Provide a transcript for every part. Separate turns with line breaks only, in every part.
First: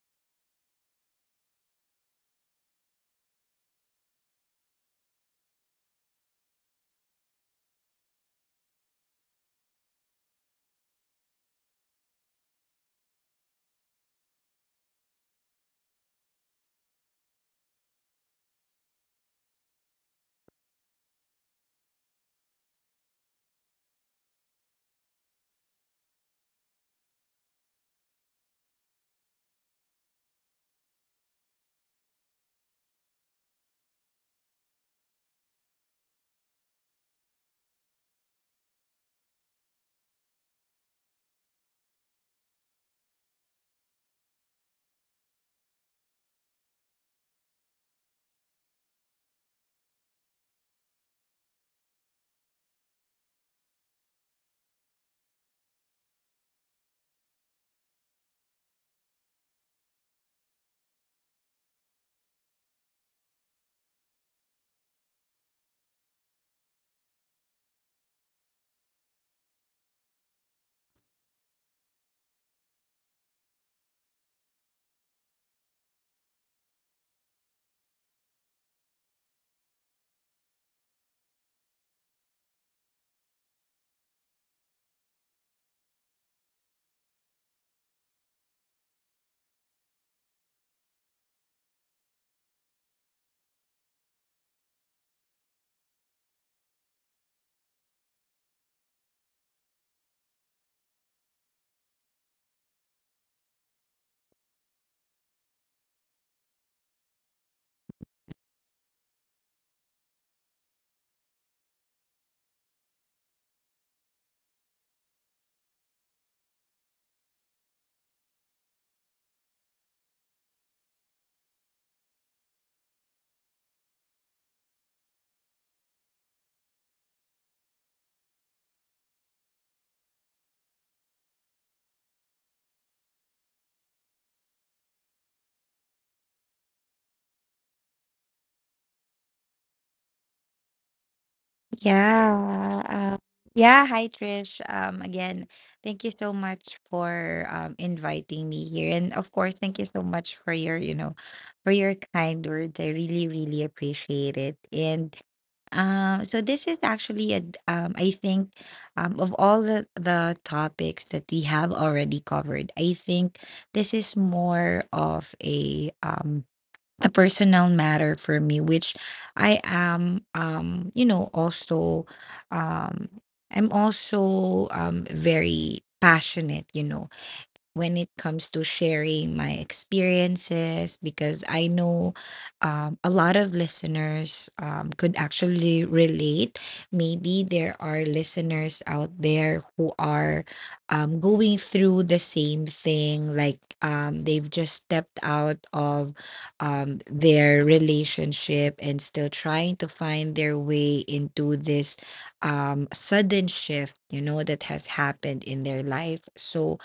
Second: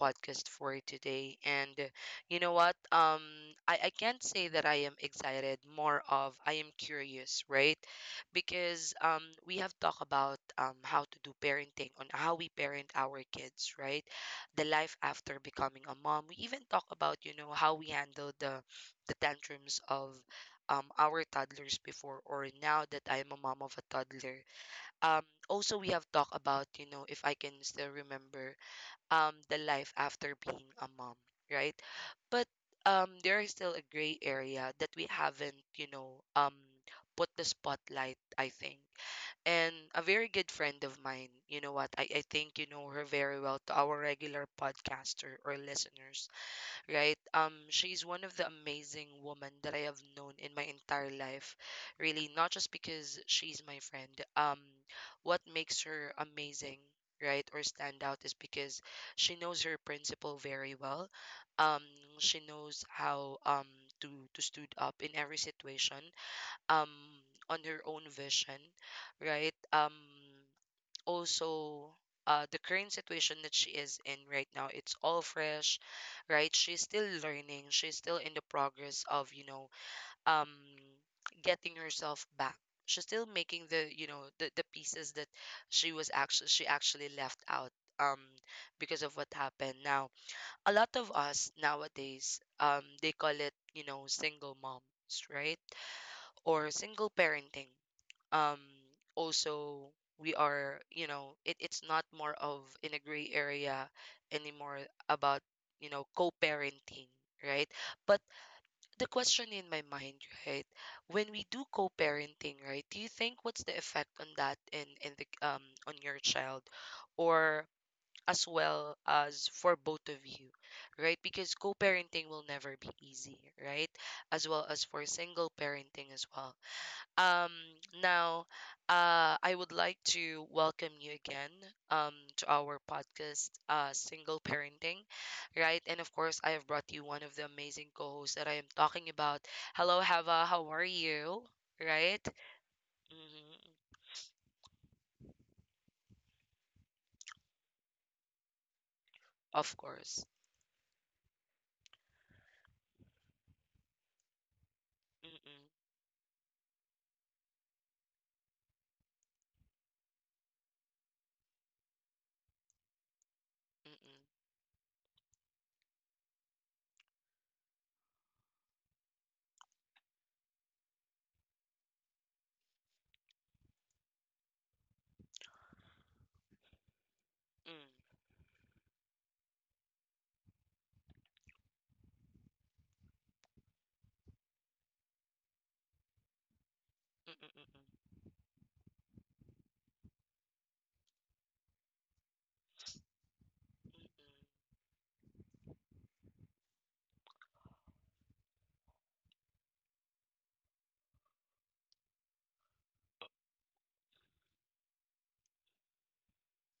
podcast for today. And you know what? I can't say that I am excited, more of I am curious, right? Because we have talked about how to do parenting, on how we parent our kids, right? The life after becoming a mom. We even talk about, you know, how we handle the tantrums of our toddlers before, or now that I am a mom of a toddler. um Also we have talked about, you know, if I can still remember, the life after being a mom, right? But there is still a gray area that we haven't, you know, put the spotlight, I think. And a very good friend of mine, you know what, I think you know her very well, to our regular podcaster or listeners, right? She's one of the amazing women that I have known in my entire life. Really, not just because she's my friend. Um, what makes her amazing, right, or stand out, is because she knows her principle very well. Um, she knows how um to to stood up in every situation. Um, on her own vision, right? Also The current situation that she is in right now, it's all fresh, right? She's still learning, she's still in the progress of, you know, um getting herself back. She's still making, the you know, the pieces that she actually left out, um because of what happened. Now a lot of us nowadays, they call it, you know, single moms, right? Or single parenting. Um also We are, you know, it's not more of in a gray area anymore, about, you know, co-parenting, right? But the question in my mind, right, when we do co-parenting, right, do you think what's the effect on that, in the on your child, or as well as for both of you, right? Because co-parenting will never be easy, right? As well as for single parenting as well. um, Now, I would like to welcome you again, um, to our podcast, Single Parenting, right? And of course, I have brought you one of the amazing co hosts that I am talking about. Hello, Hava. How are you? Right?
Yeah. Um,
Hmm.
yeah. Hi, Trish. Again, thank you so much for inviting me here. And of course, thank
Of
you so
course.
much for your for your kind words. I really, really appreciate it. And
Mm-mm,
so this is actually I think, of all the topics that we have already covered, I think this is
mm-mm,
more of a a personal matter for me which I am you know also um I'm also very passionate, you know, when it
mm,
comes to sharing my experiences because I know a lot of listeners could actually relate. Maybe
mm-mm,
there are
mm-mm,
listeners out there who are going through the same thing, like they've just stepped out of their relationship and still trying to find their way into this sudden shift, you know, that has happened in their life. So,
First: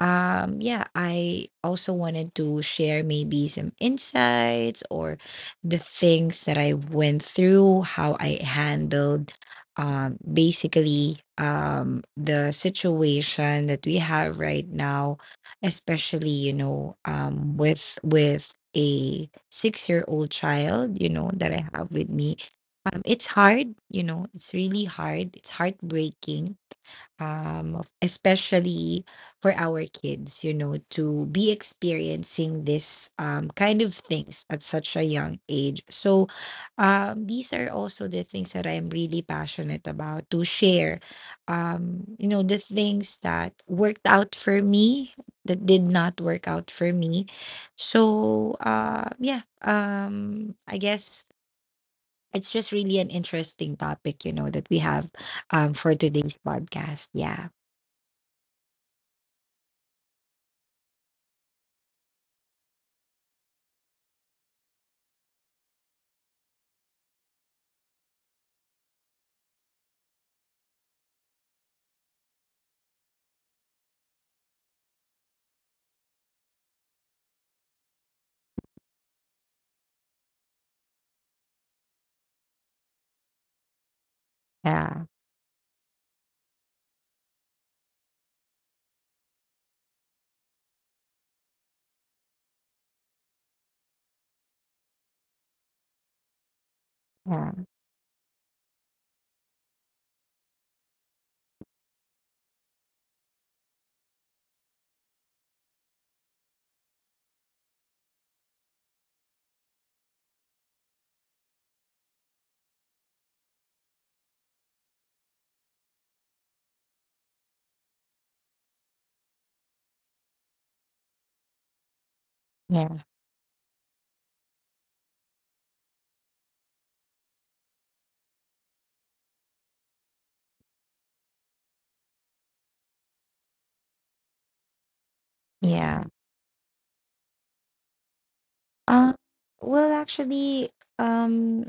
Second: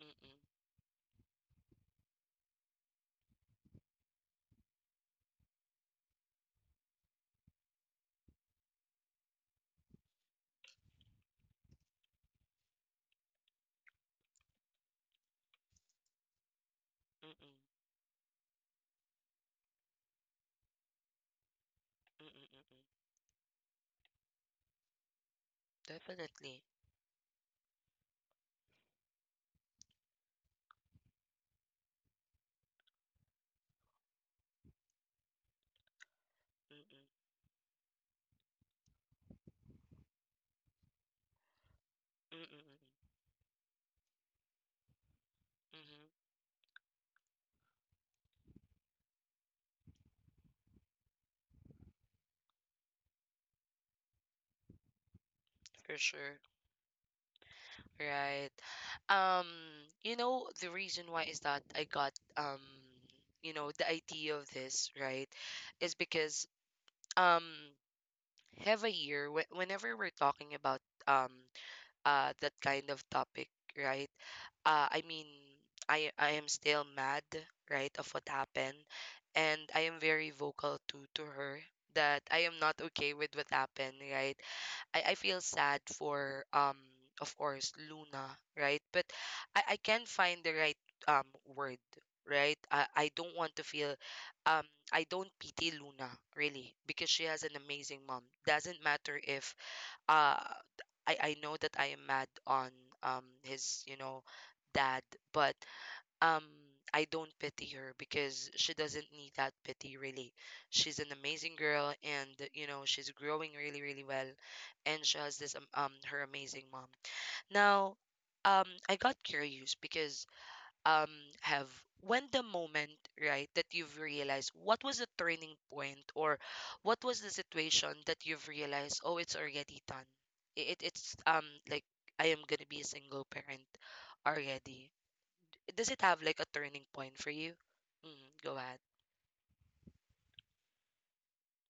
mm-mm, mm-mm,
yeah, I also wanted to share maybe some insights or the things that I went through, how I handled basically the situation that we have right now, especially, you know,
mm-mm,
with a six-year-old child, you know, that I have with
mm-mm,
me.
mm-mm.
It's hard, you know, it's really hard. It's heartbreaking
Definitely.
especially for our kids, you know, to be experiencing this kind of things at such a young age. So
Mm-mm,
these are also the things that I'm really passionate about to share, you know, the
mm-mm,
things that worked out for me, that
mm-mm,
did not
mhm.
work out for me. So I guess it's just really an interesting topic, you know, that we have for
For
today's
sure.
podcast. Yeah.
Right. Um, you know, the reason why is that I got, you know, the idea of this, right, is because um have a year wh whenever we're talking about um that kind of topic, right? I mean, I am still mad, right, of what happened, and I am very vocal to her that I am not okay with what happened, right? I,
Yeah,
I feel sad for, of course, Luna, right? But I can't find the right um word, right? I don't want to feel, um I don't pity Luna really, because she has
yeah,
an amazing mom. Doesn't matter if uh I know that I am mad on his, you know, dad, but um I don't pity her because she doesn't need that pity really. She's an amazing girl, and you know, she's growing really, really well, and she has this her amazing mom. Now I got curious because um have when the moment,
yeah,
right, that you've realized, what was the turning point, or what was the situation that you've realized, oh, it's already done. It's like I am going to be a single parent already. Does it
yeah.
have like a turning point for you? Mm, go ahead.
Uh, well, actually, um,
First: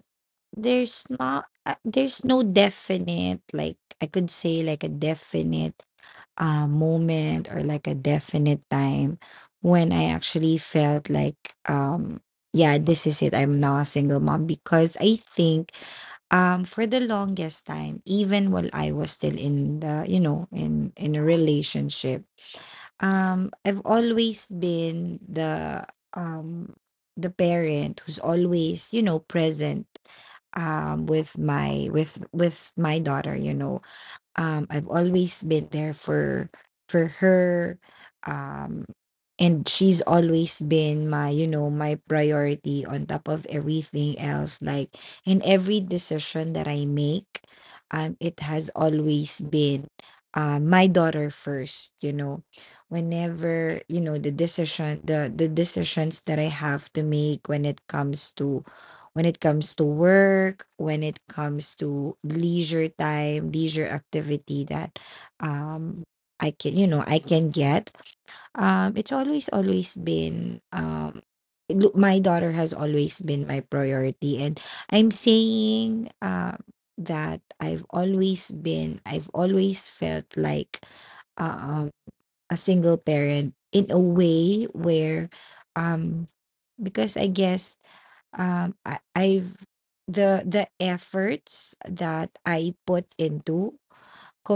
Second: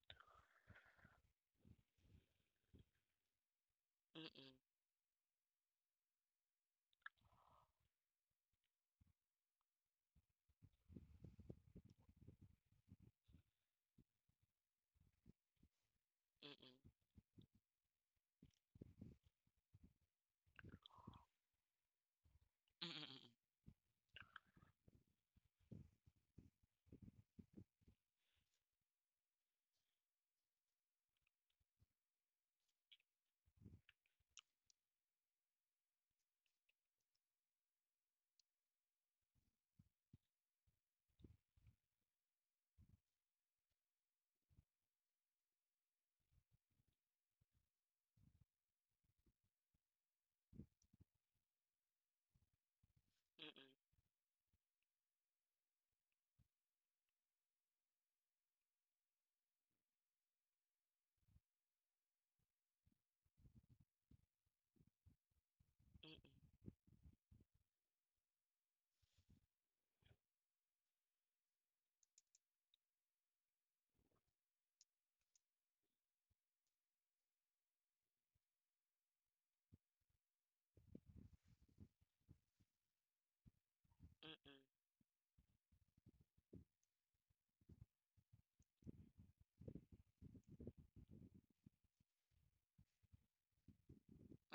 there's no definite, like I could
Mm-mm,
say, like a definite, moment or like a definite time when I actually felt like, yeah, this is it. I'm now a single mom because I think,
mm-mm,
for the longest time, even while I was still in in a relationship.
mm-mm, mm-mm,
I've always been the um the parent who's always, you know, present with my daughter, you know. I've always been there for her, um and she's always been my, you know, my priority on top of everything else. Like in every decision that I make, it has always been, my daughter first, you know, whenever, you know, the decision, the decisions that I have to make when it comes to, when it comes to work, when it comes to leisure time, leisure activity that um
mm-mm,
I can, you know, I can get. It's always, always been, look, my daughter has always been my priority, and I'm saying that I've always been, I've always felt like um, a single parent in a
mm-mm,
way where um because I guess, I, I've the efforts that I put into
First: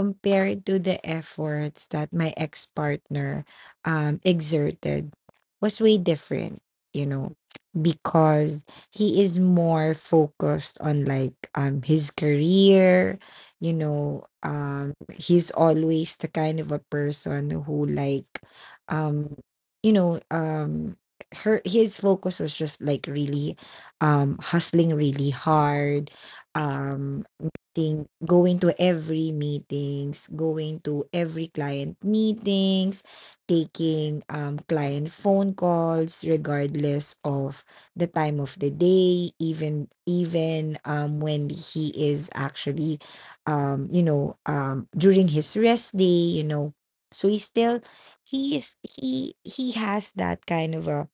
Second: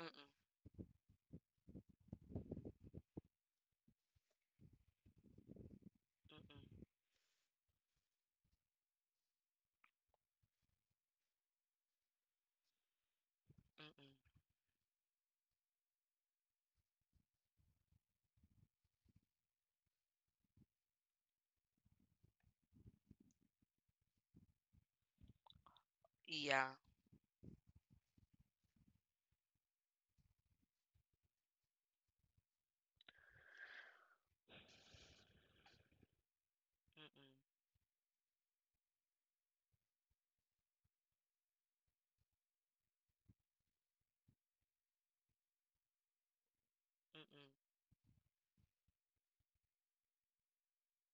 mm-mm,
to the efforts that my ex partner exerted was way different,
mm-mm,
you know, because he is more focused on like his career, you know,
mm-mm.
he's always the kind of a person who like, um, you know, her his focus was just like really hustling really hard.
Yeah.
um Meeting, going to every meetings, going to every client meetings, taking client phone calls regardless
Mm-mm,
of the time of the day, even when he is actually, you know, during his rest day, you know. So
mm-mm,
he is he has that kind of a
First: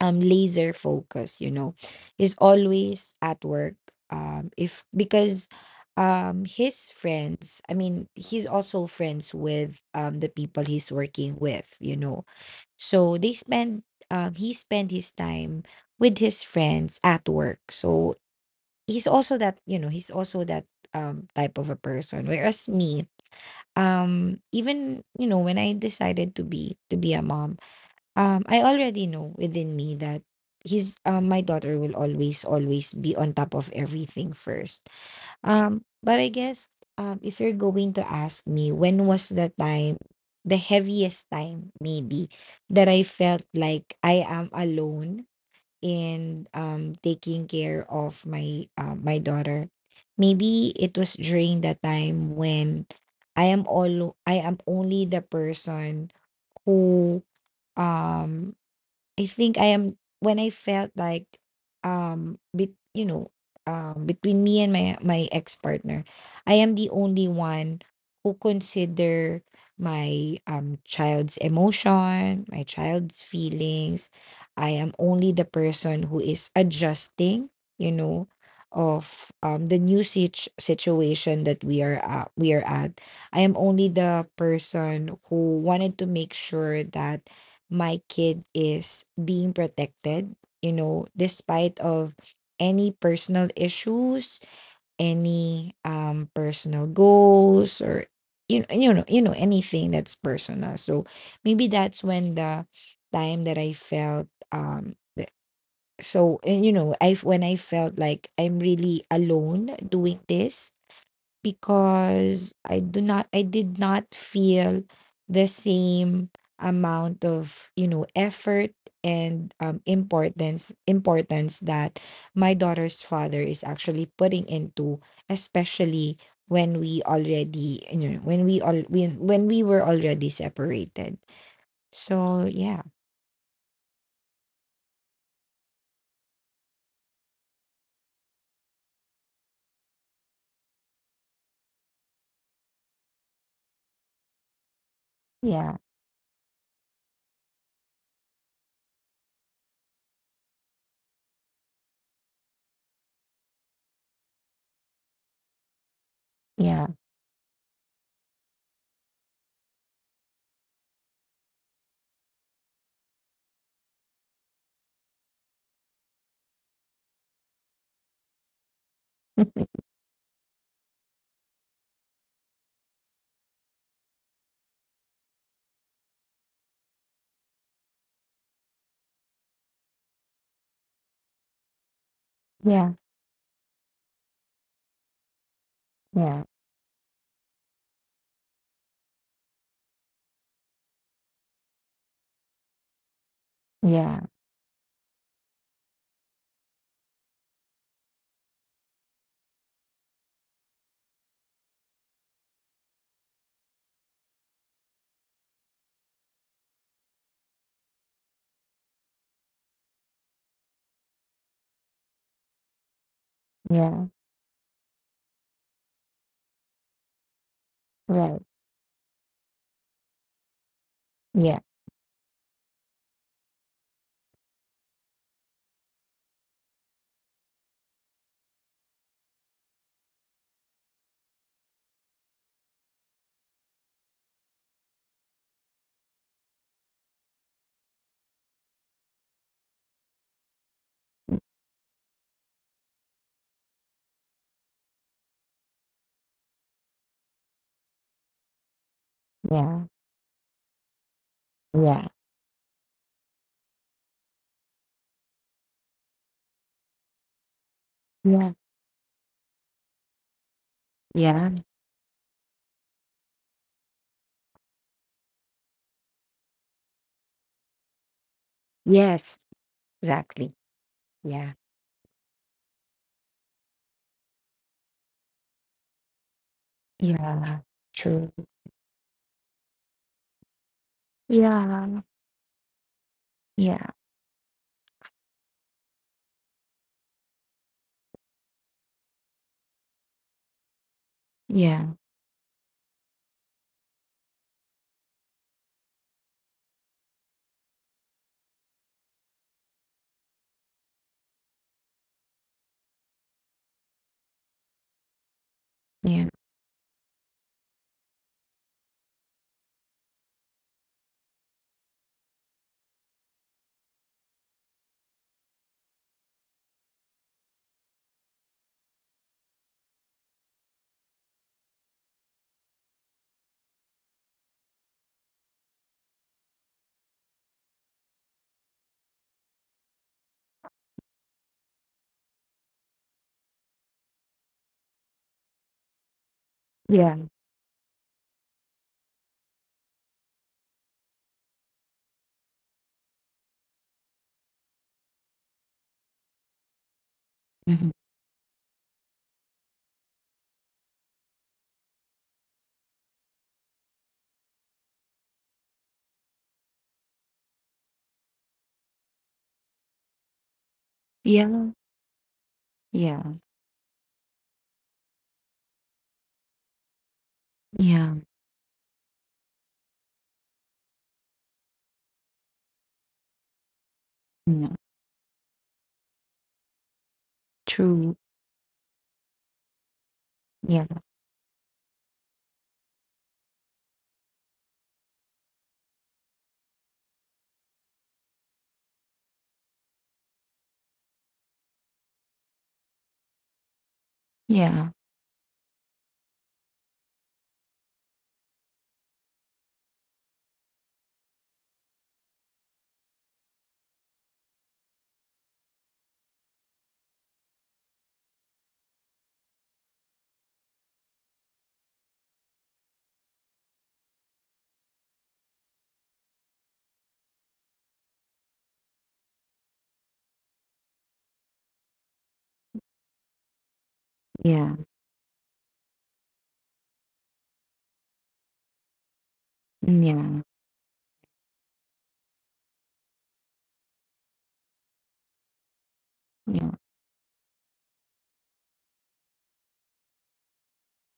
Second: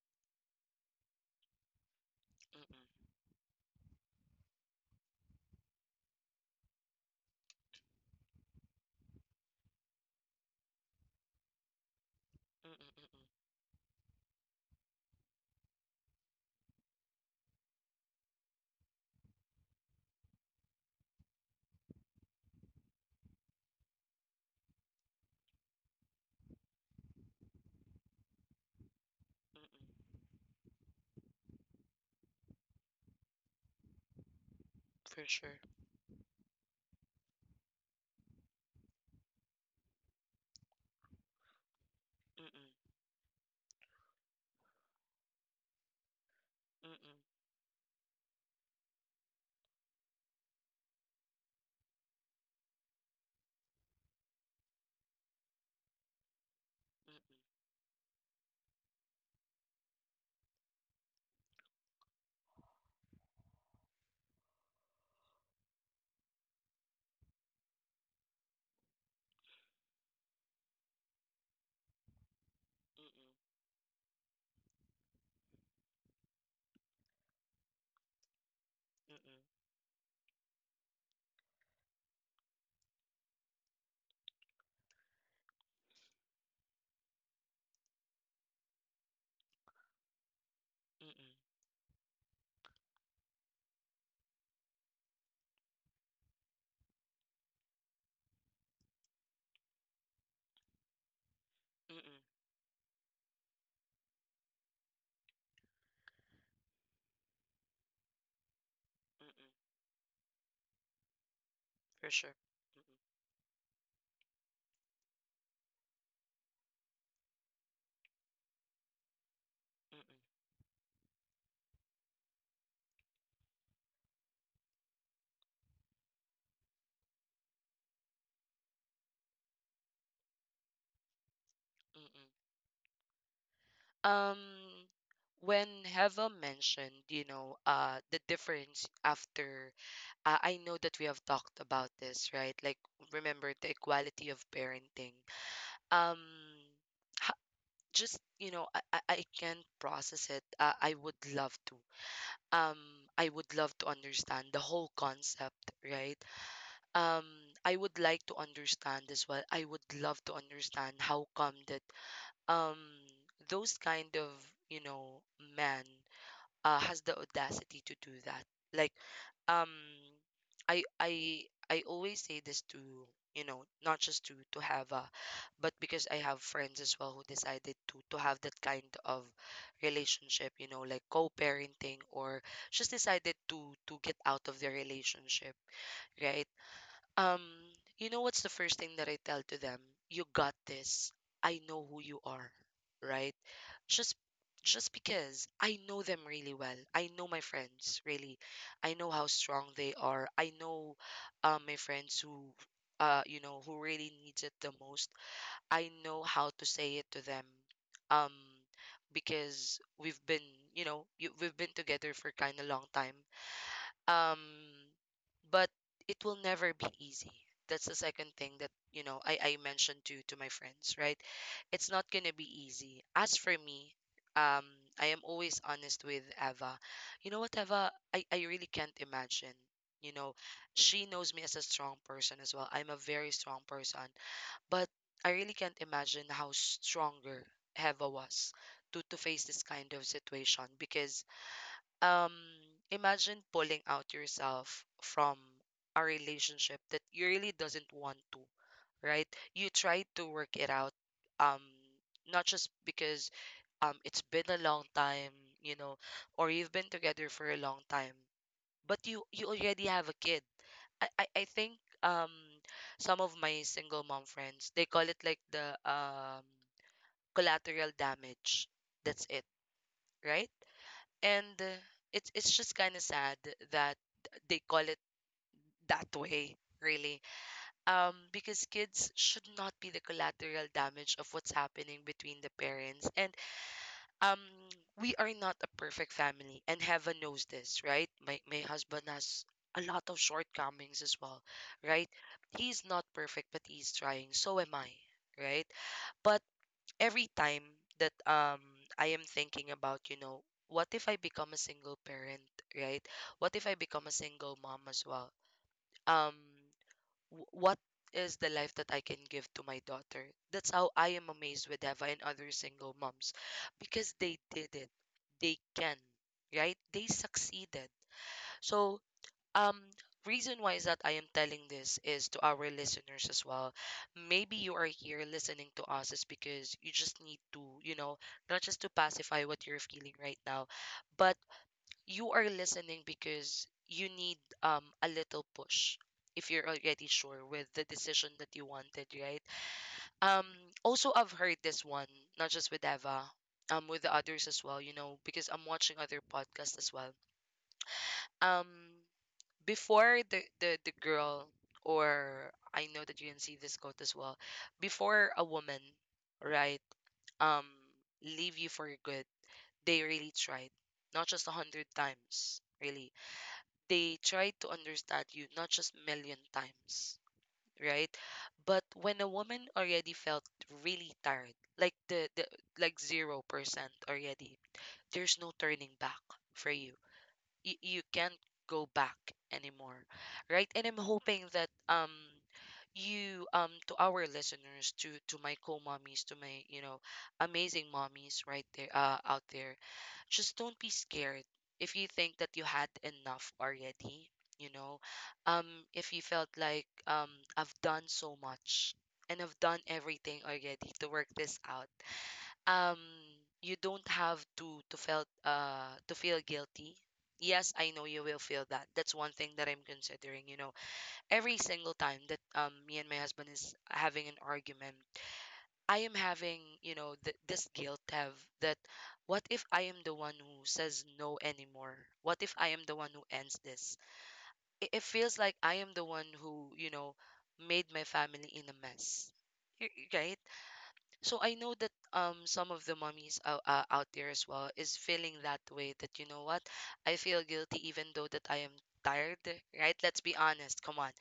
laser focus, you know, he's
mm-mm,
always at work. If because His friends, I mean, he's also friends with the people he's working with, you know.
mm-mm,
So
mm-mm,
they spend he spent his time with his friends at work. So he's also that, you know, he's also that type of a person. Whereas me, even, you know, when I decided to be a mom, I already know
mm-mm.
within me that he's my daughter will always, always be on top of everything first.
For sure.
But I guess if you're going to ask me when was the time, the heaviest time maybe, that
Mm-mm,
I felt like I am alone in
mm-mm, mm-mm,
taking care of my my daughter. Maybe it was during the time when I am only the person
mm-mm,
who um I think I am when I felt like um bet you know between me and my ex partner, I am the only one who consider my child's emotion, my child's
mm-mm,
feelings. I am only the person who is adjusting, you know, of
mm-mm,
the new situation that we are at, I am only the person who wanted to make sure that my kid is being protected, you know,
mm-mm,
despite of any personal issues, any personal goals, or you know, anything that's personal. So maybe that's when
mm-mm.
the time that I felt so, and, you know, I when I felt like I'm really alone doing this.
For sure.
Because I
Mm-mm,
do not I did not feel the same amount of, you know, effort and, importance, that my daughter's father is actually putting into, especially when we already, you know, when we were already separated.
mm-mm, mm-mm.
So yeah.
Um, when Heva mentioned, you know, the difference after, I know that we have talked about this, right? Like, remember the equality of parenting.
Yeah.
Um, ha- just, you know, I can't process it. I would love to. Um, I would love to understand the whole concept, right?
Yeah.
Um, I would like to understand as well. I would love to understand how come that um those kind of, you know, men has the audacity to do that. Like, um, I I always say this to, you know, not just to have a, but because I have friends as well who decided to have that kind of relationship, you know, like co-parenting, or just
Yeah.
decided to get out of their relationship,
Yeah.
right? Um, you know what's the first thing that I tell to them? You got this. I know who you are, right? Just
Yeah.
just because I know them really well. I know my friends really. I know how strong they are. I know my friends who you know, who really needs it the most. I know how to say it to them. Um because we've been, you know, we've been together for kind of long time,
Yeah.
um but it will never be easy. That's the second
Right.
thing that you know I mentioned to my friends, right?
Yeah.
It's not gonna be easy. As for me, um I am always honest with Eva. You know what, Eva, I really can't imagine, you know, she knows me as a strong person as well. I'm a very strong person, but I really can't imagine how stronger Eva was to face this kind of situation. Because um imagine pulling out yourself from a relationship that you really doesn't want to, right? You
Yeah.
try to work it out. um
Yeah.
not just because it's been a long time, you know, or you've been together for a long time,
Yeah.
but you already have a kid. I
Yeah.
think um some of my single mom friends, they call it like the, collateral damage. That's it,
Yes.
right?
Exactly.
And
Yeah.
it's just kind of sad that they call it that way, really.
Yeah. True.
Because kids should not be the collateral damage of what's happening
Yeah.
between the parents. And
Yeah.
um we are not a perfect family, and heaven knows this, right? My husband has a lot of shortcomings as well,
Yeah.
right? He's not perfect, but he's trying, so am I, right? But every time that I am thinking about, you know, what if I become a single parent, right? What if I become a single mom as well?
Yeah.
Um, what is the life that I can give to my daughter? That's how I am amazed with Eva and other single moms, because they did it. They can, right? They succeeded. So um Reason why is that I am telling this is to our listeners as well. Maybe you are here listening to us is because you just need to, you know, not just to pacify what you're feeling right now, but you are listening because you need a little push, if you're already
Yeah.
sure with the decision that you wanted, right? Um also I've heard this one, not just with Eva, with the others as well, you know, because I'm watching other podcasts as well.
Mhm.
Um before the girl, or I know that you can see this quote as well, before a woman, right, um leave you for good, they really tried, not just a
Yeah.
hundred times, really.
Yeah.
They tried to understand you, not just million times, right?
Yeah.
But when a woman already felt really tired, like the like 0% already,
Yeah.
there's no turning back for you. You
True.
can't go back anymore, right? And
Yeah.
I'm hoping that you, to our listeners, to my co-mommies, to my, you know, amazing mommies right there, out there, just don't be scared. If you think that you had enough already, you
Yeah.
know, um if you felt like, I've done so much, and I've done everything already to work this out, um you don't have to feel guilty. Yes, I know you will feel that. That's one thing that I'm considering, you know, every single time that me and my husband is having an argument, I am having, you know, this guilt, have, that what if I am the one who says no anymore? What if I am the one who ends this?
Yeah.
It feels like I am the one who, you know, made my family in a mess. Right?
Yeah.
So I know that some of the mummies out there as well is feeling that way, that you know what,
Yeah.
I feel guilty even though that I am tired, right? Let's be honest, come on.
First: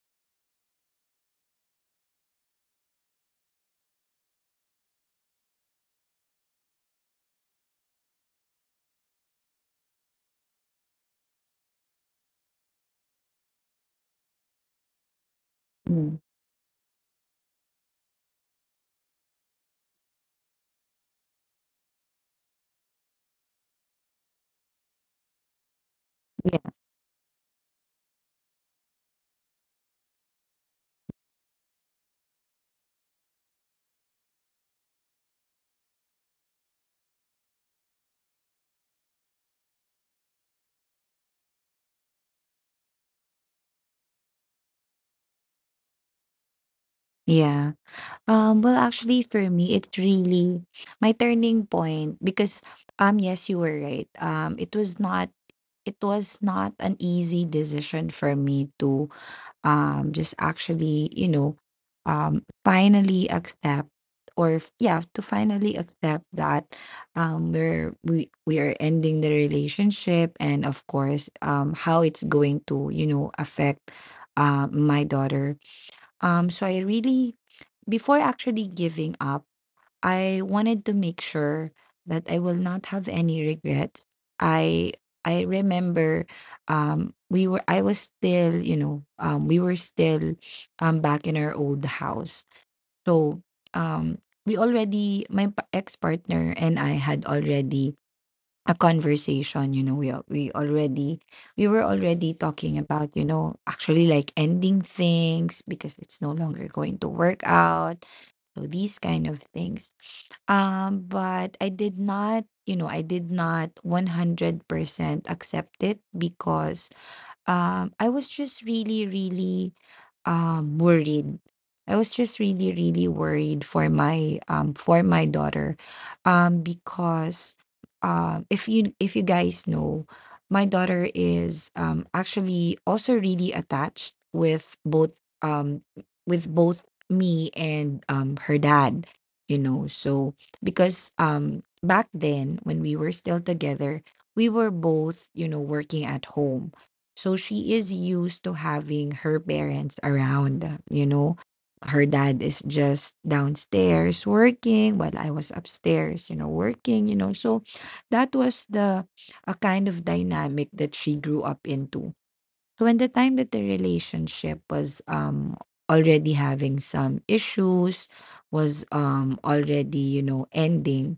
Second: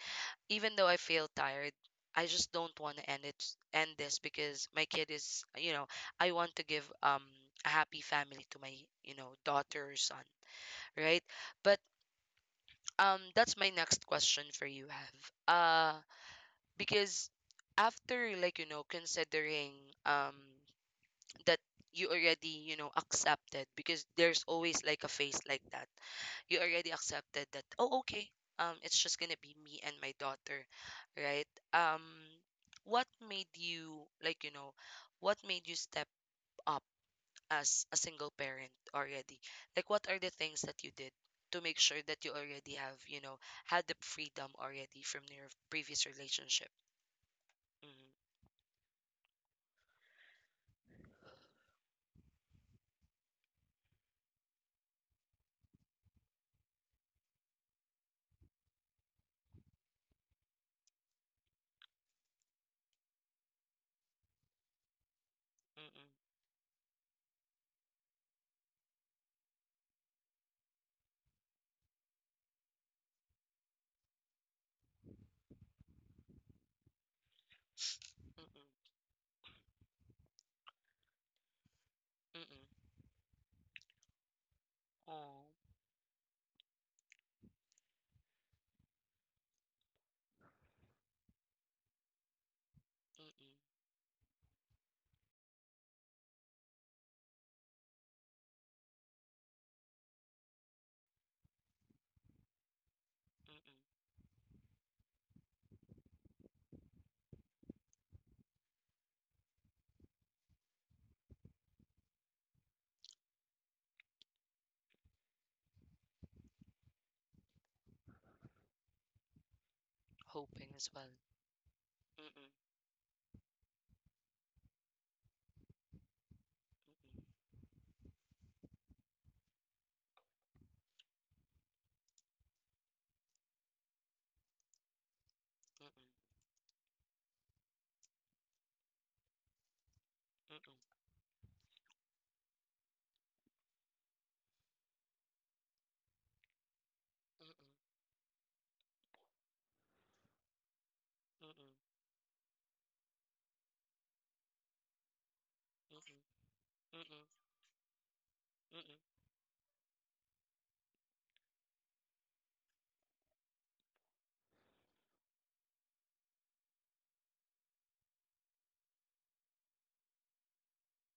Even though I feel tired, I just don't want to end it, end this, because my kid is, you know, I want to Give a happy family to my, you know, daughter or son, right? But that's my next question for you, Have. uh
Mm,
because after, like, you know, considering um that you already, you know, accepted, because there's always like a phase like that.
Yeah.
You already accepted that, oh okay, it's just gonna be me and my daughter, right? um what made you, like, you know, what made you step up as a single parent already? Like, what are the things that you did to make sure that you already have, you know, had the freedom already from your previous relationship?
Yeah.
Mm-mm,
Well, actually, for me, it's really my turning point because, yes, you were right. It was not an easy decision for me to just actually, you know, finally accept, or f- yeah to finally
mm-mm,
accept that we are ending the relationship, and of course how it's going to, you know, affect, my daughter. Um, so I really, before actually
mm-mm,
giving up, I wanted to make sure that I will not
mm-mm,
have any regrets. I I
oh,
remember we were I was still, you know, we were still back in our old house. So
mm-mm,
um we already, my ex-partner and I had already a conversation, you know, we were already talking about, you know,
mm-mm.
actually like ending things because it's no longer going to work out. So these kind of things, but I did not, you know, I did not 100% accept it because, I was just really, really,
Hoping as well.
worried. I was just
Mm-mm,
really, really worried for my, for my daughter,
mm-mm,
because if you, if you guys know, my daughter is, actually also really attached with both, um, with both me and, her dad. You know, so
mm-mm, mm-mm,
because, back then when we were still together, we were both, you know, working at home, so she is used to having her parents around, you know.
mm-mm,
Her dad is just downstairs working while I was
mm-mm,
upstairs, you know,
mm-mm,
working,
mm-mm,
you
mm-mm,
know. So that was
mm-mm,
the a kind of dynamic that she grew up into. So when the time that the relationship was already having some issues, was already, you know, ending,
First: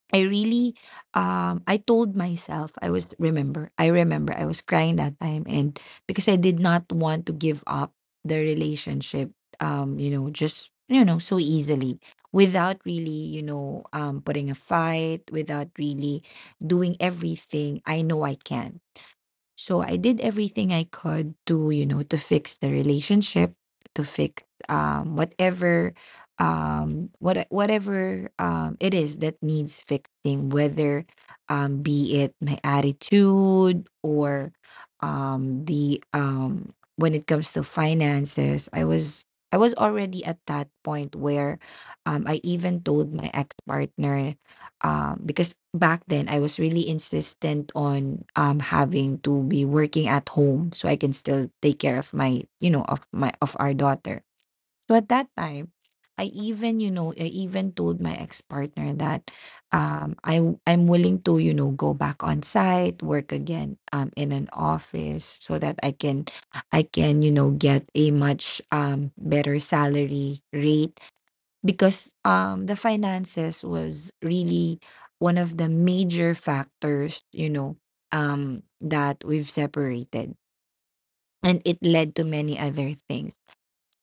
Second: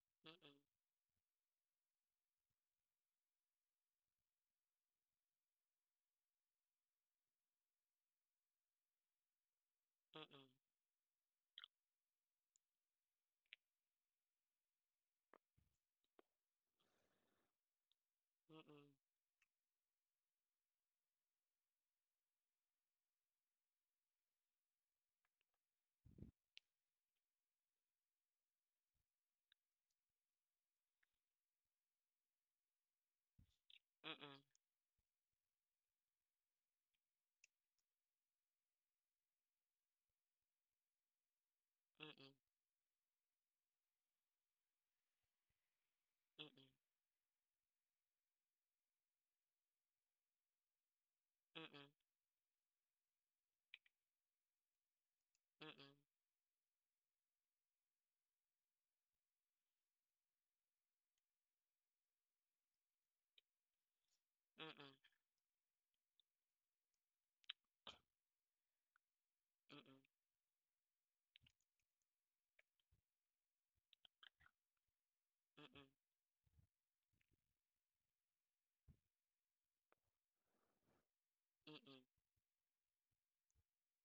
mm-mm, mm-mm,
I
mm-mm, mm-mm, mm-mm, mm-mm,
really
mm-mm,
I told myself, I remember I was crying that time. And because I did not want to give up the relationship, you know,
mm-mm,
just, you know, so easily without really, you know, putting a fight, without really doing everything I know
mm-mm,
I
mm-mm, mm-mm, mm-mm, mm-mm,
can.
mm-mm,
So I did everything I could to, you know, to fix the relationship, to fix um whatever whatever it is that needs fixing, whether be it my attitude, or the when it comes to finances. I was already at that point where, I even told my ex-partner, because back then I was really insistent on, having to be working at home so I can still take care of my, you know, of my of our daughter. So at that
mm-mm,
time,
mm-mm,
I even, you know, I even told my ex partner that, I I'm willing to, you know, go back on site, work again, in an office so that I can, you know, get a much, better salary rate. Because, the finances was really one of the major factors, you know, that we've separated. And it led to many other things.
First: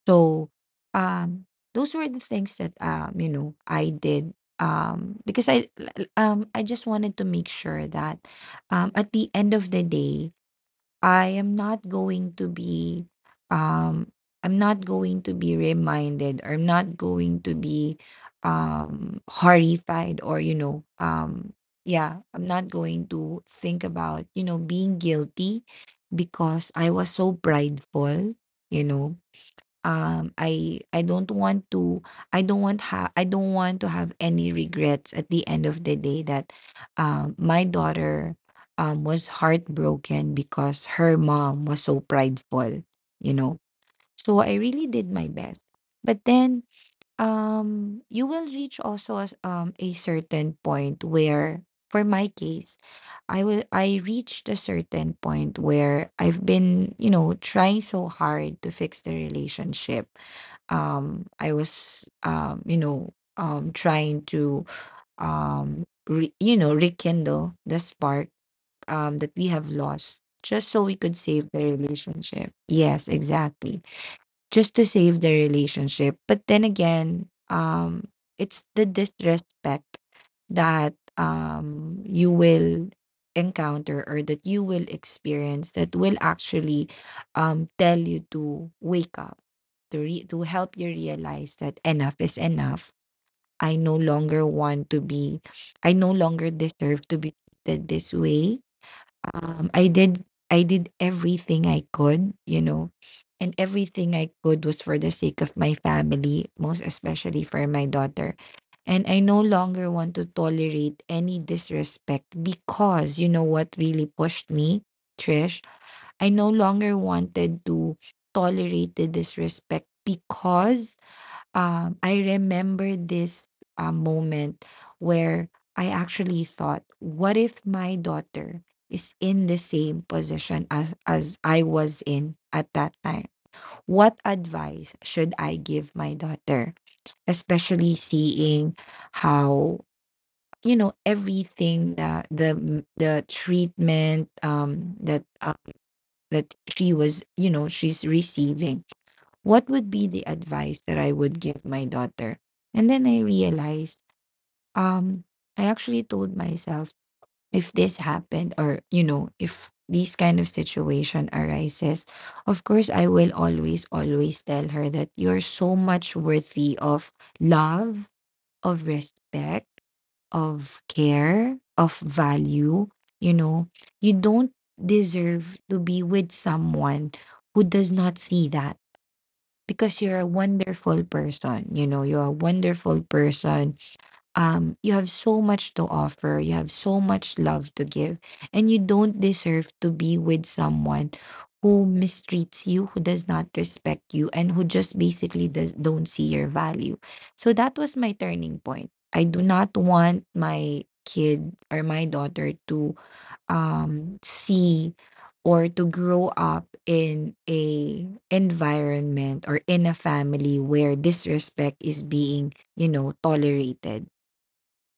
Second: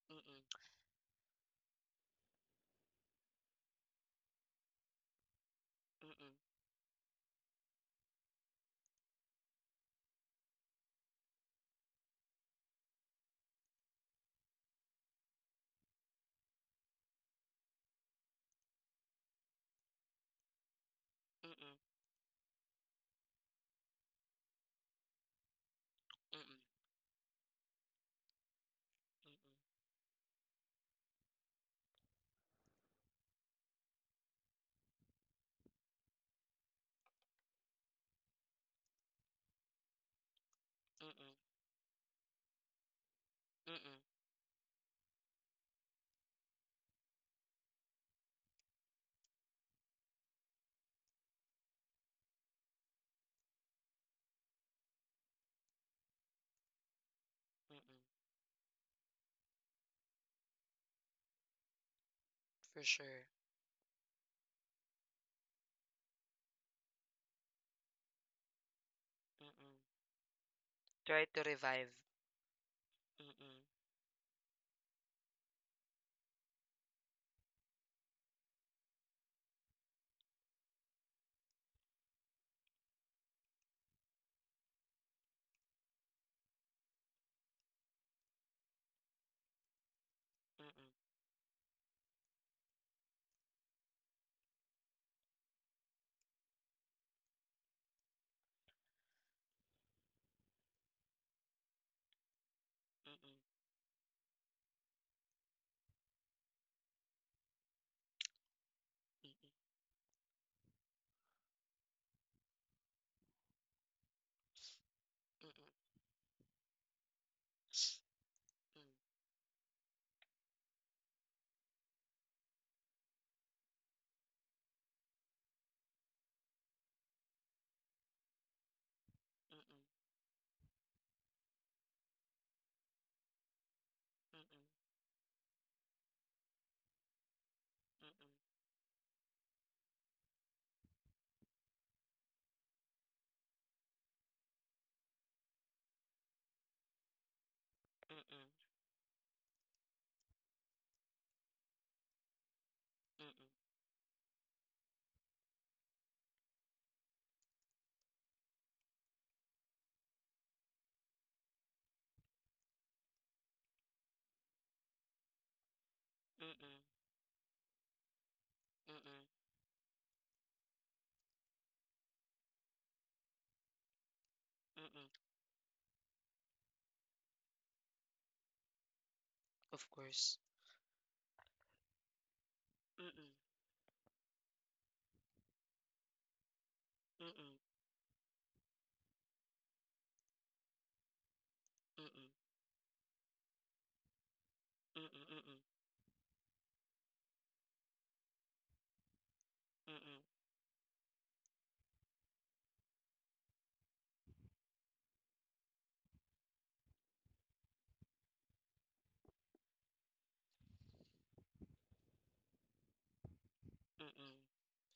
So, um, those were the things that, you know, I did. Because I, l- l- I just wanted to make sure that, at the end of the day, I am not going to be um I'm not going to be reminded, or I'm not going to be horrified, or yeah, I'm not going to think about being guilty because I was so prideful, you know. I don't want to I don't want to have any regrets at the end of the day that, my daughter, was heartbroken because her mom was so prideful, you know.
mm-mm, mm-mm.
So I really did my best, but then, you will reach also, as, a certain point where, for my case, I reached a certain point where I've been, you know, trying so hard to fix the relationship. um i was um you
For
know
sure.
um trying to rekindle the spark that we have
Mm-mm.
lost, just so we could
Try to
save the
revive.
relationship. Yes,
Mm-mm,
exactly. Just to save their relationship. But then again, it's the disrespect that, you will encounter, or that you will experience, that will actually, tell you to wake up, to help you
mm-mm,
realize that enough is enough. I no longer want to be, I no longer deserve to be treated this way. I did, I did everything I could, you know,
mm-mm, mm-mm,
and everything I could was for the sake of my family, most especially for my daughter. And I
mm-mm, mm-mm,
no longer want to tolerate any disrespect, because you know what really pushed me,
mm-mm,
Trish? I no longer wanted to
mm-mm,
tolerate the disrespect because, I remember this moment where I actually thought, what if my daughter is in the
mm-mm,
same position as I was in at that time? What advice should I give my daughter? Especially seeing how, everything that the treatment that that she was, you know, she's receiving. What would be the advice that I would give my daughter? And then I realized, um, I actually told myself, if this happened, or, you know, if these kind of situation arises, of course I will always, always tell her that you're so much
mm-mm,
worthy
mm-mm,
of love, of
mm-mm, mm-mm,
respect, of care, of value, you know, you don't
mm-mm.
deserve to be with someone who does not see that,
Of
because you're a
course.
wonderful person, you know, you're a wonderful
Mm-mm,
person. You have so much to offer, you have so much
mm-mm,
love to give, and you don't deserve to be with someone who
mm-mm,
mistreats you, who does not respect you, and who just
mm-mm,
basically
mm-mm,
does don't see your value. So that was my turning point. I do not
mm-mm,
want my kid or my daughter to, see, or to grow up in a environment or in a family where disrespect is being, you know, tolerated.
mm-mm.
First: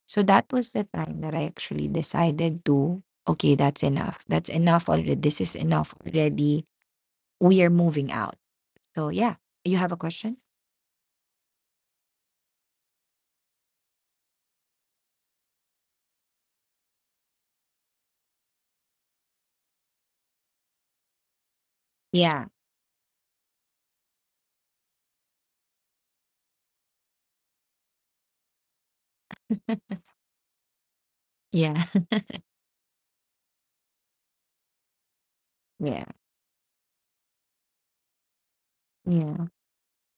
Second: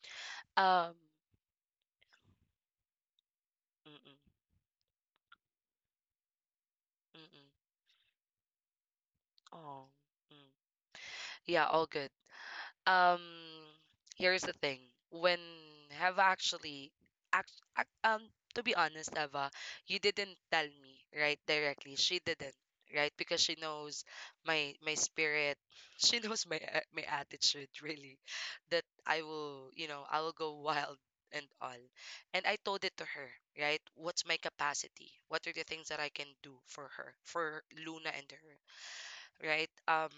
So that was the
Um,
time that I actually decided to, okay, that's
mm-mm,
enough. That's enough already. This is enough already.
mm-mm.
We are moving out. So yeah, you
Oh,
have a question?
mm. Yeah, all good. um Here's the thing. When have actually act, act, um to be honest, Eva, you didn't tell me, right, directly, she
Yeah.
didn't. Right, because she knows my spirit she knows my my attitude really, that I will, you know, I will go wild and all.
Yeah.
And I told it to her, right? What's my capacity? What are the things that
Yeah.
I can do for her, for Luna and her?
Yeah.
Right?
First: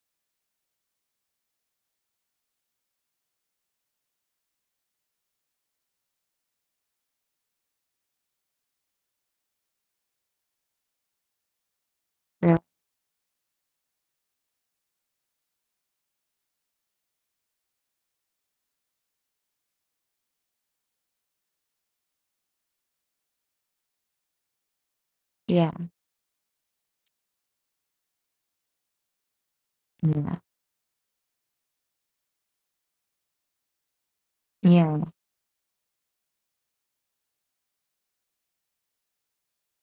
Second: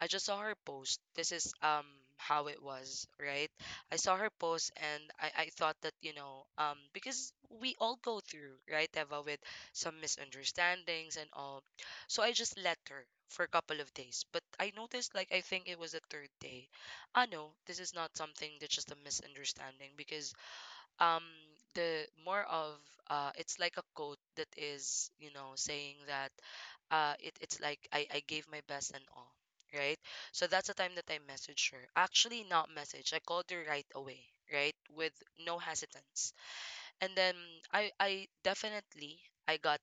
I just saw her post. This is how it was, right? I saw her post and I thought that, you know, because we all go through, right, Eva, with some misunderstandings and all. So I
Yeah.
just let her for a couple of days. But I noticed, like, I think it was the third day. Ah no, this is not something that's just a misunderstanding because um the more of it's like a quote that is, you know,
Yeah.
saying that it, it's like I gave my best and all, right? So that's the time that I messaged her. Actually, not message, I called her right away, right,
Yeah. Yeah.
with no hesitance. And then I definitely I got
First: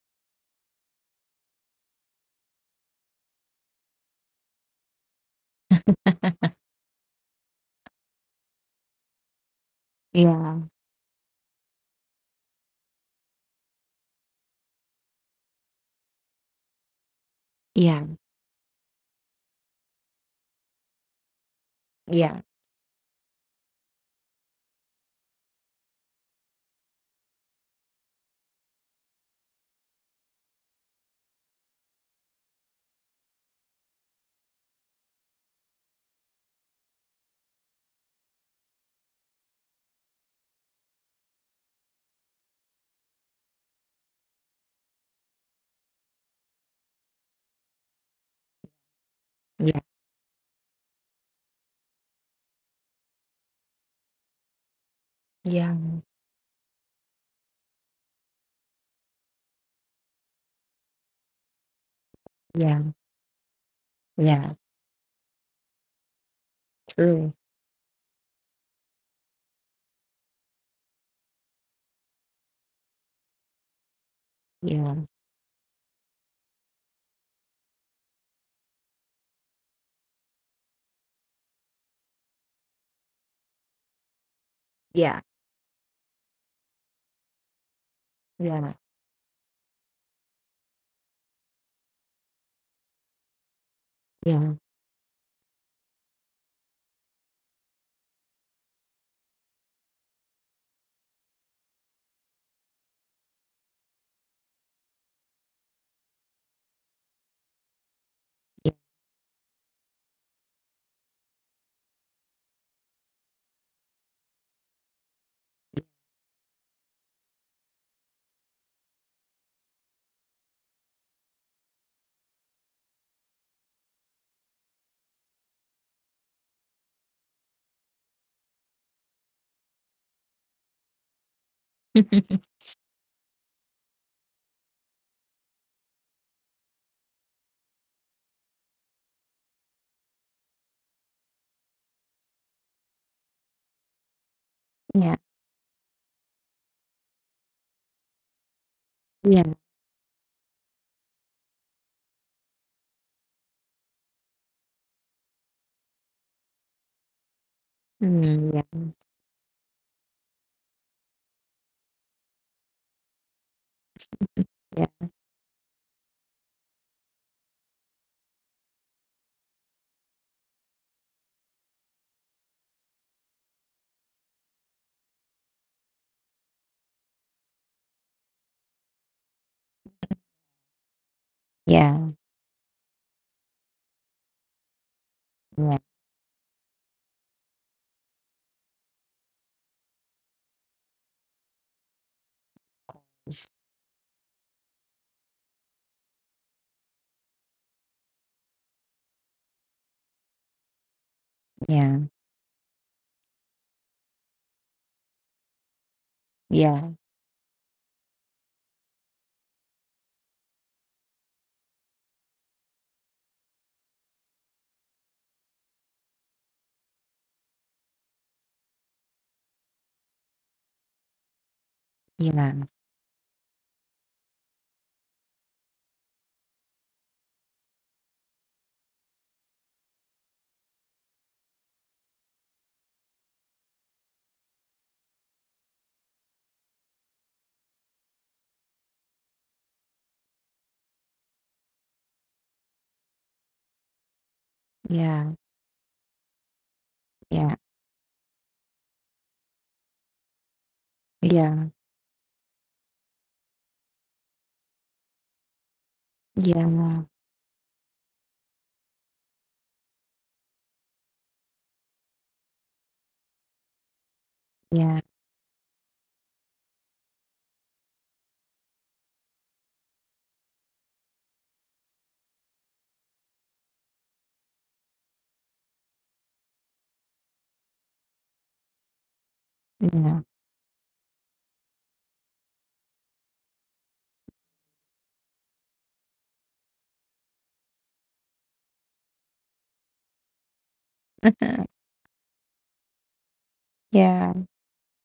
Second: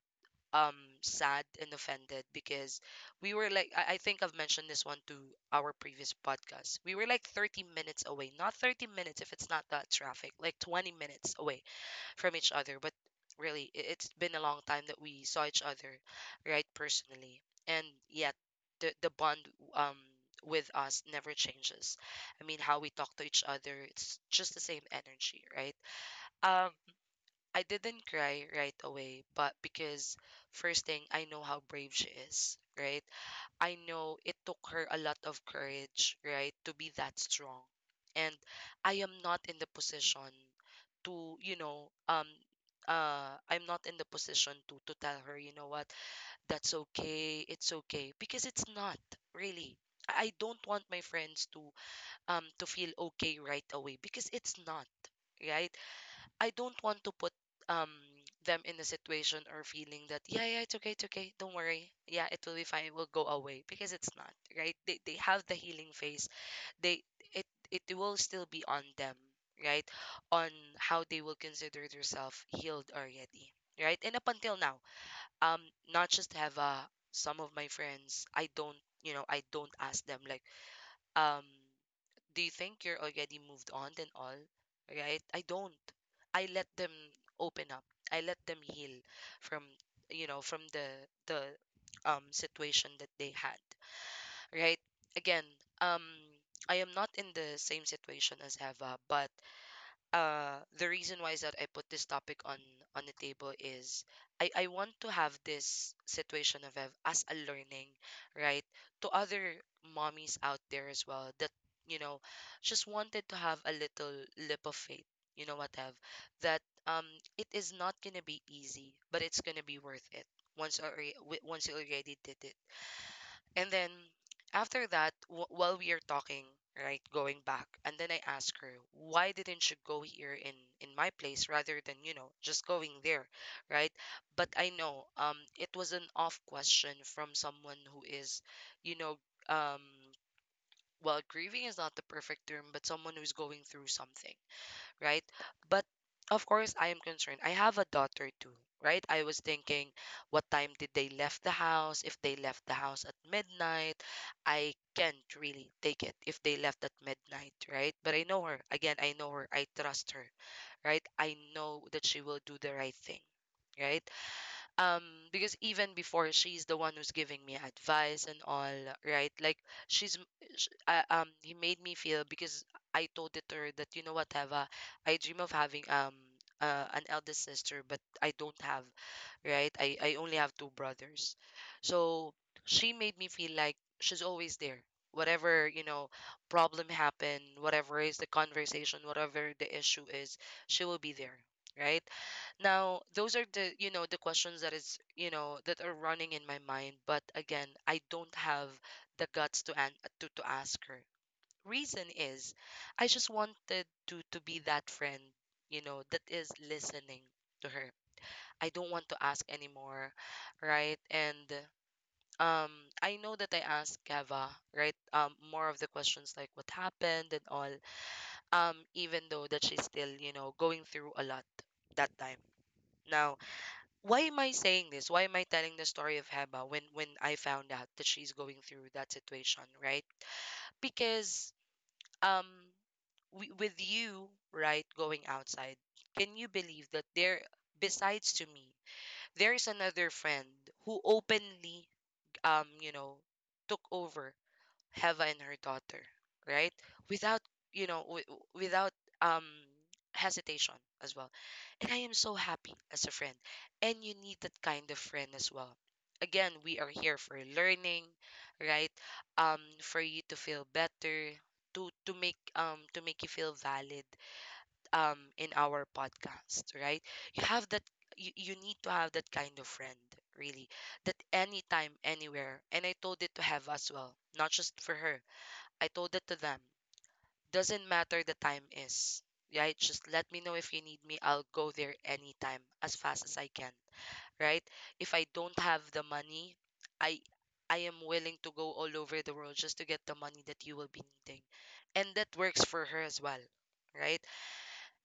um sad and offended because we were like, I think I've mentioned this one to our previous podcast, we were like 30 minutes away. Not 30 minutes, if it's not that traffic, like 20 minutes away from each other. But really, it's been a long time that we saw each other, right, personally. And yet, the bond um, with us never changes.
Yeah. Yeah.
I mean, how we talk to each other, it's just the same energy, right? Um, I didn't cry right away, but because first thing, I know how brave she is, right? I know it took her a lot of courage, right, to be that strong. And I am not in the position to, you know, I'm not in the position to tell her, you know what, that's okay, it's okay, because it's not,
Yeah.
really.
Yeah.
I don't want my friends to feel okay right away because it's not, right?
Yeah.
I don't want to put um them in a situation or feeling that, yeah, yeah, it's okay, it's okay, don't worry, yeah, it will be
Yeah.
fine, it will go away, because it's not,
Yeah.
right? They have the healing phase, they,
True.
it it will still be on them, right, on how they will consider themselves healed already, right? And up until now
Yeah.
um not just have some of my friends, I don't, you know, I don't ask them, like, um do you think you're already moved on and all,
Yeah.
right? I don't. I let them open up, I let them
Yeah.
heal from, you know, from the situation that they had,
Yeah.
right? Again, um I am not in the same situation as Eva, but the reason why is that I put this topic on the table is I want to have this situation of Ev as a learning, right?
Yeah.
To other mommies out there as well, that, you know, just wanted to have a little lip of faith. You know what, Ev? That um it is not gonna be easy, but it's gonna be worth it once already, once you already did it. And then after that, while we are talking, right, going back, and then I ask her, why didn't you go here in my place rather than, you know, just going there, right? But I know it was an off question from someone who is, you know, um well, grieving is not the perfect term, but someone who's going through something,
Yeah.
right? But of course, I am concerned. I have a daughter too, right? I was
Yeah.
thinking, what time did they left the house? If they left the house at midnight, I can't really take it if they left at midnight, right? But I know
Mm.
her. Again, I know her. I trust her, right? I know that she will do the right thing, right?
Yeah.
um because even before, she's the one who's giving me advice and all, right? Like she's m- he made me feel, because I told it to her that, you know what, Eva, I dream of having an eldest sister, but I don't have, right? I only have two brothers.
Yeah.
So she made me feel like she's always there. Whatever,
Yeah.
you know, problem happen, whatever is the conversation, whatever the issue is, she will be there. Right? Now, those are the, you know, the questions that is, you know, that are running in my mind. But again, I don't have the guts to to ask her. Reason
Yeah.
is I just wanted to be that friend, you know, that is
Yeah. Yeah.
listening to her. I don't want to ask anymore, right? And um, I know that I asked Gava, right? More of the questions like what happened and all. Even though that she's still, you know, going through a lot that time.
Yeah.
Now, why am I saying this? Why am I telling the story of Heba when I found out that she's going through that situation, right? Because um, with you, right, going outside, can you believe that there, besides to me, there's another friend who openly you know, took over Heva
Yeah.
and her daughter, right, without,
Yeah.
you know, without um hesitation as well.
Yeah,
And I am so happy as a friend. And you need that kind of friend as well. Again, we are
yeah,
here for learning, right? For you to feel better, to make you feel valid
yeah,
in our podcast, right? You have that. You need to have that kind of friend, really. That anytime, anywhere. And I told it to have as well. Not just for her. I told it to them. Doesn't matter the time is. Right? Just
yeah,
let me know if you need me. I'll go there anytime as fast as I can. Right? If I don't have the money, I I am willing to go all over the world just to get the money that you will be needing. And that works for her as well. Right?
yeah,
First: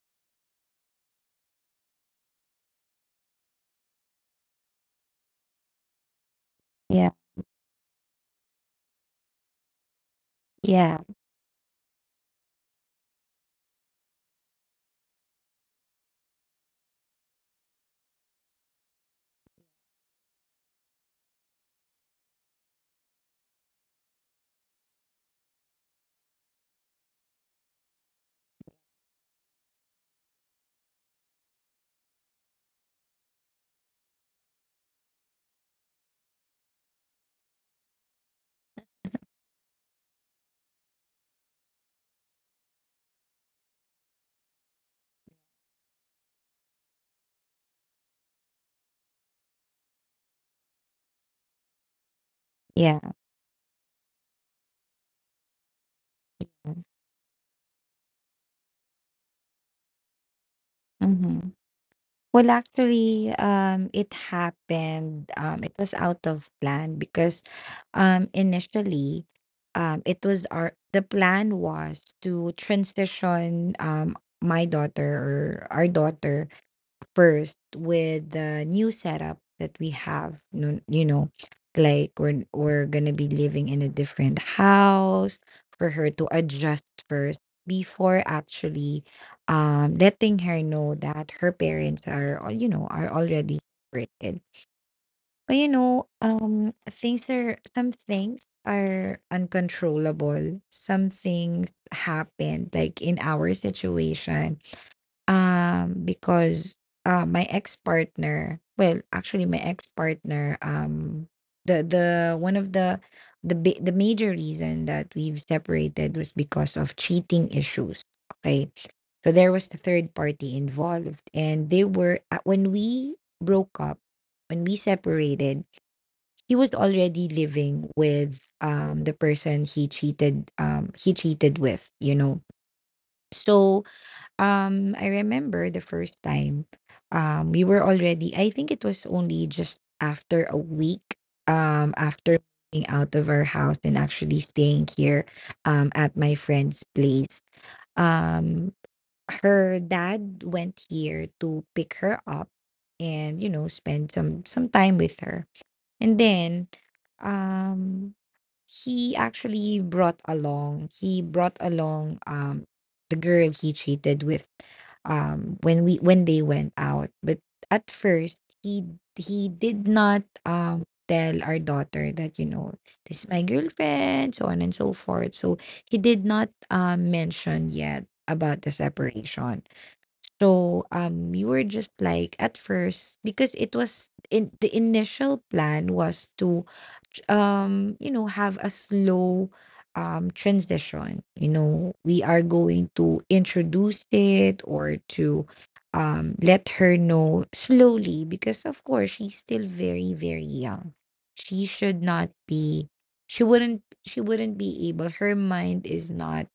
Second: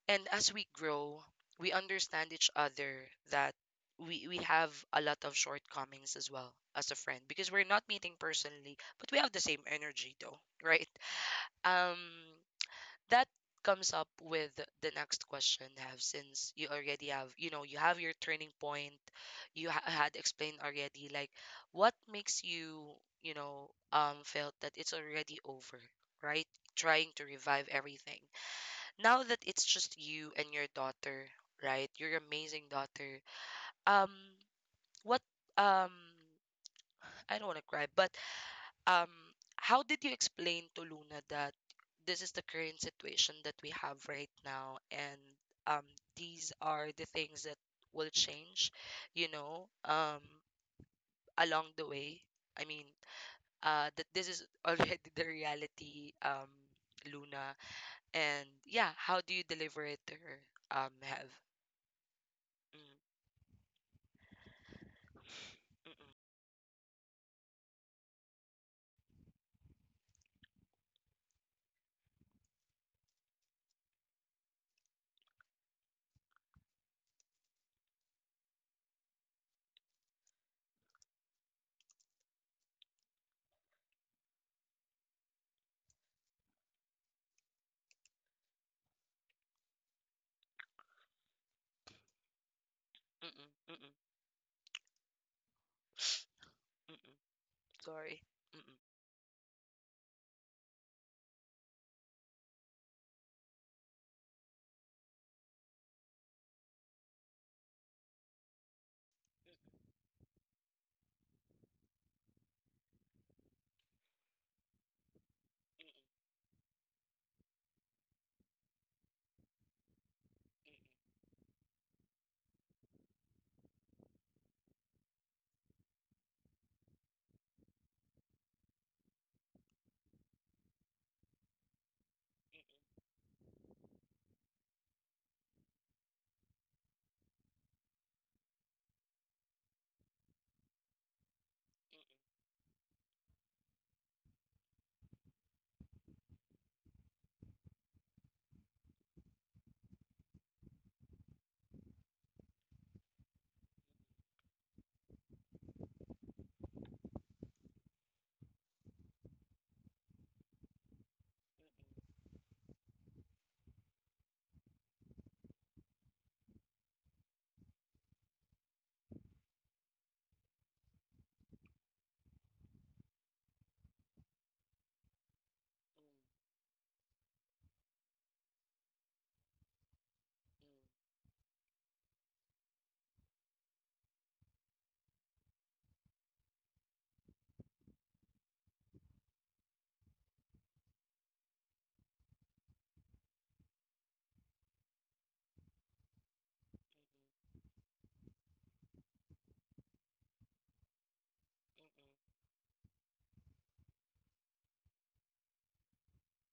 And as we grow, we understand each other that we have a lot of shortcomings as well as a
yeah,
friend, because we're not meeting personally, but we have the same energy though, right?
yeah,
Um, that comes up with the next question, Have. Since you already have, you know, you have your turning point, you had explained already, like, what makes you, you know, felt that it's already over, right, trying to revive everything. Now that it's just you and your daughter, right? Your amazing daughter. Um, what um I don't want to cry, but um how did you explain to Luna that this is the current situation that we have right now, and um these are the things that will change, you know, along the way. I mean,
yeah.
that this is already the reality, Luna. And yeah, how do you deliver it to her? Have.
Mm-hmm. Well, actually, it happened. It was
Mm-mm,
out of plan because, initially, it was our the plan was to transition my daughter, or our daughter, first with the new setup that we have, you know, like we're gonna be living in a different house for her to adjust first before actually letting her know that her parents are, you know, are
mm-mm,
already
mm-mm,
separated. But you know,
mm-mm.
things are, some
Sorry.
things
Mm-mm.
are uncontrollable, some things happen, like in our situation. Because, my ex-partner, the one of the bi the major reason that we've separated was because of cheating issues, okay? So there was the third party
Mm, mm,
involved, and they were, when we broke up, when we separated, he was already living with, the person he cheated, um, with, you know? So I remember the first time, we were already, I think it was only just after a week,
mm,
after moving out of our house and actually staying here, at my friend's place. Um, Her dad went here to pick her up and, you know, spend some time with her. And then, um, he actually brought along, the girl he cheated with, when they went out. But at first, he did not, tell our daughter that, you know, "This is my girlfriend," so on and so forth. So, he did not, mention yet about the separation.
mm,
So
mm, mm,
you were just like at first, because it was in the initial plan was to, have a slow transition. You know, we are going to introduce it, or to let her know slowly, because of course she's still very, very young. She
mm.
should not be, she wouldn't be able, her mind is not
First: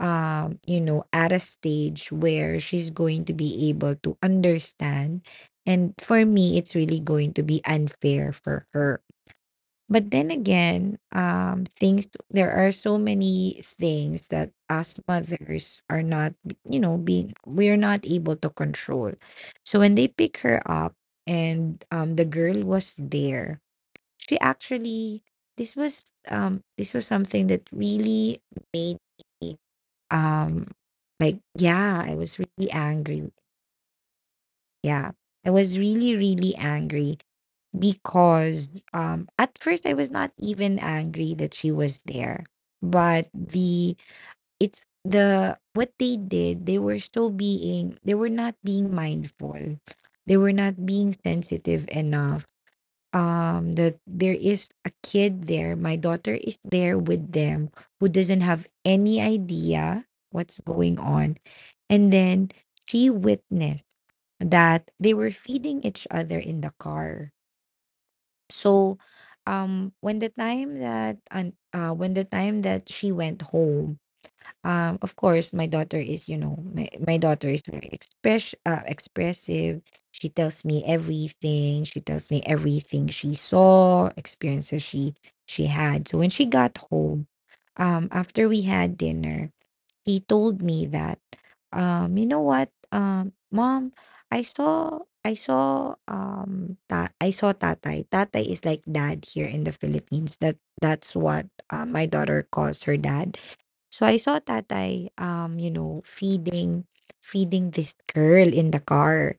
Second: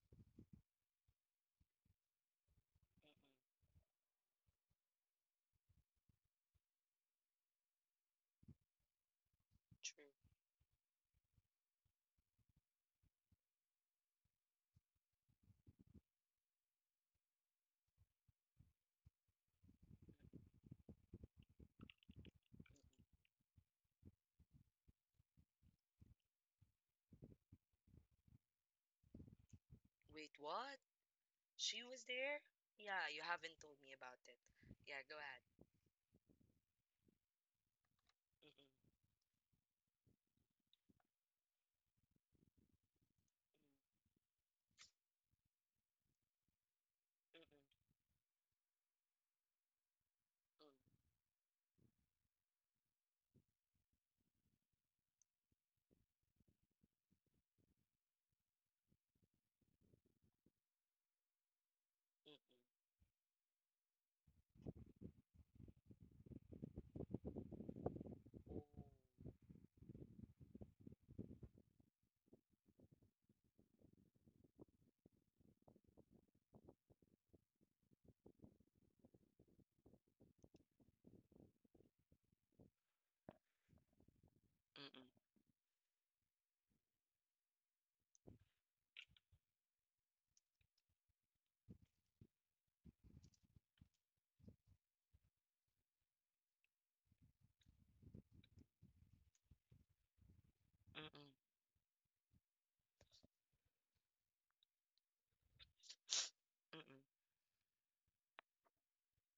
you know, at a stage where she's going to be able to understand. And for me, it's really going to be unfair for her.
True.
But then again, things, there are so many things that us mothers are not, you know, being, we're not able to control. So when they pick her up, and the girl was there, she actually, this was something that really made me
Wait,
um
what?
like,
She
yeah,
was
I was
there?
really
Yeah, you
angry.
haven't told me about it. Yeah,
Yeah,
go ahead.
I was really, really angry,
Mm-mm,
because at first I was not even angry that she was there, but the, it's the, what they did, they were still
mm-mm,
being, they were not being mindful, they were
mm,
not being sensitive enough, that there is a kid there, my daughter is there with them, who doesn't have any idea what's going on. And then she witnessed that they were feeding each other in the car.
mm-mm. Oh.
So when the time that, and when the time that she went home, of course, my daughter is, you know, my daughter is very expressive. She tells me everything, she tells me everything she saw, experiences she had. So when she got home, after we had dinner, he told me that, you know what, mom, I saw, I saw Tatay. Tatay is like dad here in the Philippines, that that's
Mm-mm,
what my daughter calls her dad. So I saw Tatay, you know,
mm-mm,
feeding,
mm-mm,
feeding this girl in the car.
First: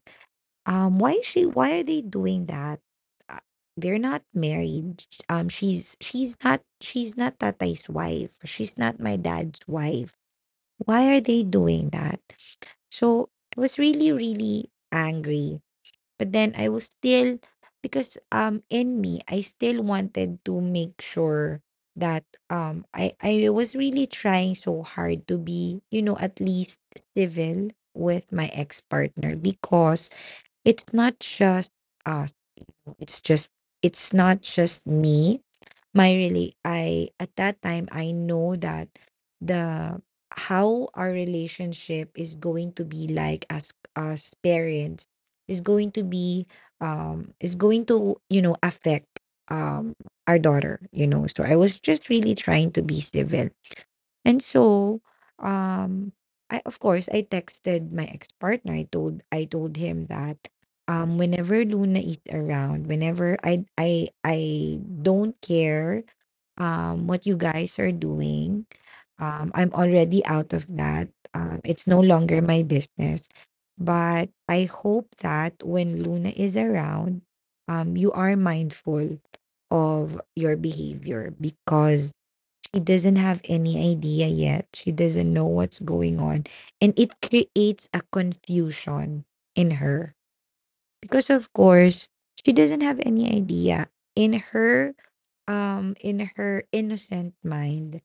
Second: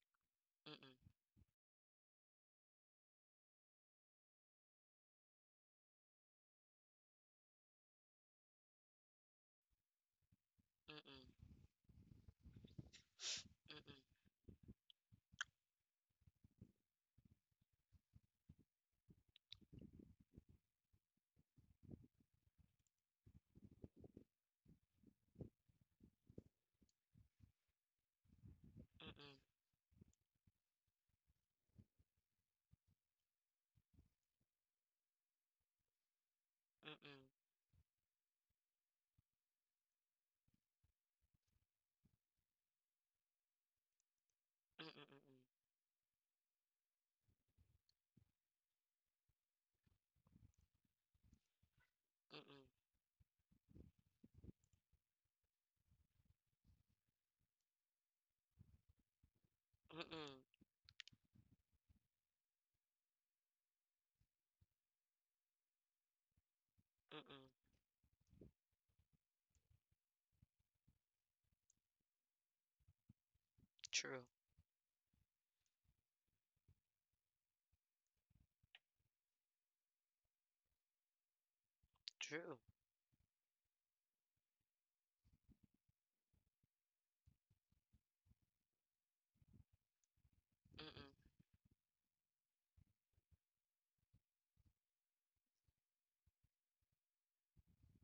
mm-mm,
Why is she? Why are they doing that? Uh, They're not married. She's not, she's not Tatay's wife. She's not my dad's wife. Why are they
mm-mm,
doing that? So I was
mm-mm,
really, really angry, but then I was still, because in me I still wanted to make sure that I was really trying so hard to be, you know, at least civil with my
mm-mm,
ex-partner, because it's not just us, it's just, it's not just me. My really I, at that time, I know that the, how our relationship is going to be like as
mm-mm,
parents,
mm-mm,
is going to be is going to, you know, affect, um our daughter, you know. So I was just really trying to be civil. And so, um, I, of course I texted my ex-partner. I told
mm-mm, mm-mm,
him that,
mm-mm,
whenever Luna is around, whenever I don't care what you
mm-mm.
guys are doing. I'm already out of that. It's no longer my business.
True,
But I hope that when Luna is around, you are mindful of your behavior, because
true.
she doesn't have any idea yet. She doesn't know what's going on. And it creates a confusion in her.
Mm-mm,
Because of course, she doesn't have any idea. In her in her innocent mind,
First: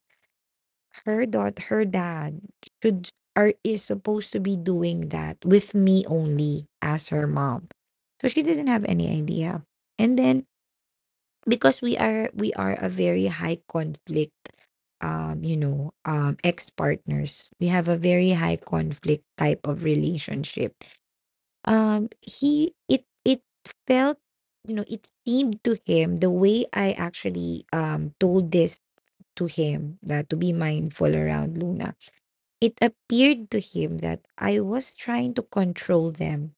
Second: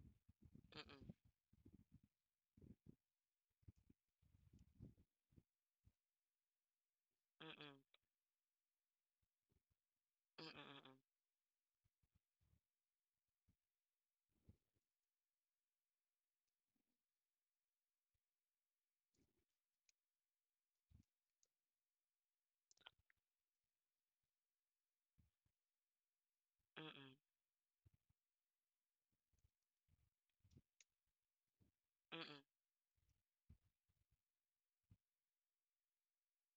mm-mm,
her dot her dad should, or is supposed to be, doing that with me only as her mom.
mm-mm,
So she doesn't have any idea. And then,
mm-mm, mm-mm,
because we are, a very high conflict ex partners, we have a very high conflict type of relationship. He It it felt, you know, it seemed to him, the way I
mm-mm,
actually told this to him, that to be mindful around Luna,
mm-mm,
it appeared to him that I was trying to control them.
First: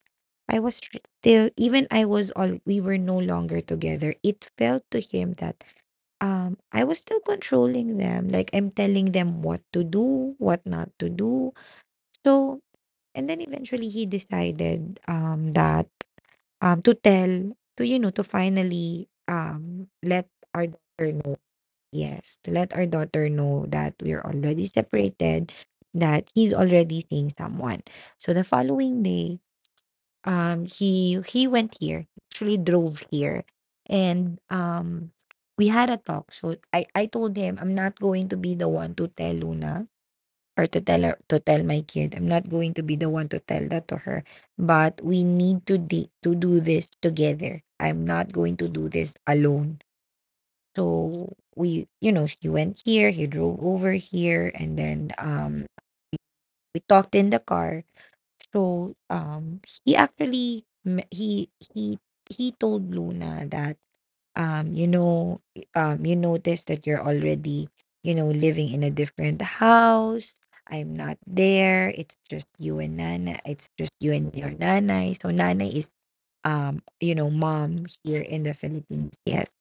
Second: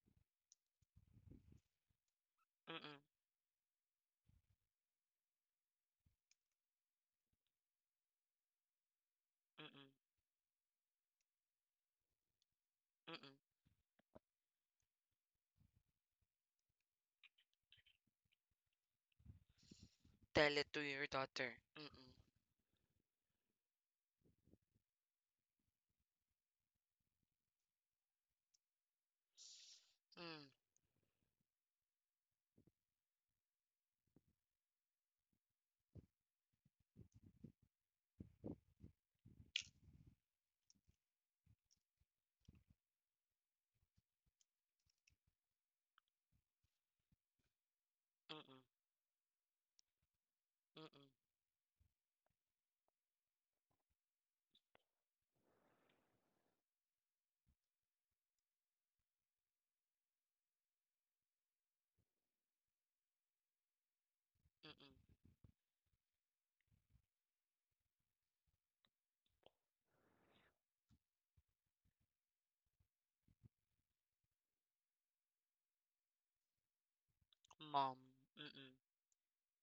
I was still, even, I was all we were
mm-mm,
no longer together, it felt to him that, I was still controlling them, like, I'm telling them what to
mm-mm,
do, what not to do. So,
mm-mm.
and then eventually he decided, to tell, to, you know, to finally, let
Tell
our
it to your
daughter know,
daughter. Mm-mm.
yes, to let our daughter know that we're already separated, that he's already seeing someone. So the following day
Mm.
he went here, actually drove here, and we had a talk. So I told him, I'm not going to be the one to tell Luna, or to tell her to tell my kid. I'm not going to be the one to tell that to her, but we need to to do this together. I'm not going
Mm-mm.
to do this alone.
Mm-mm.
So we, you know, he went here, he drove over here, and then we talked in the car. So, he actually m he he told Luna that,
Mm-mm.
you know, "You noticed that you're already, you know, living in a different house. I'm not there. It's just you and Nana. It's just you and your nanay." So, nanay is, you know, mom
Mom.
here in the
Mm-mm.
Philippines. Yes,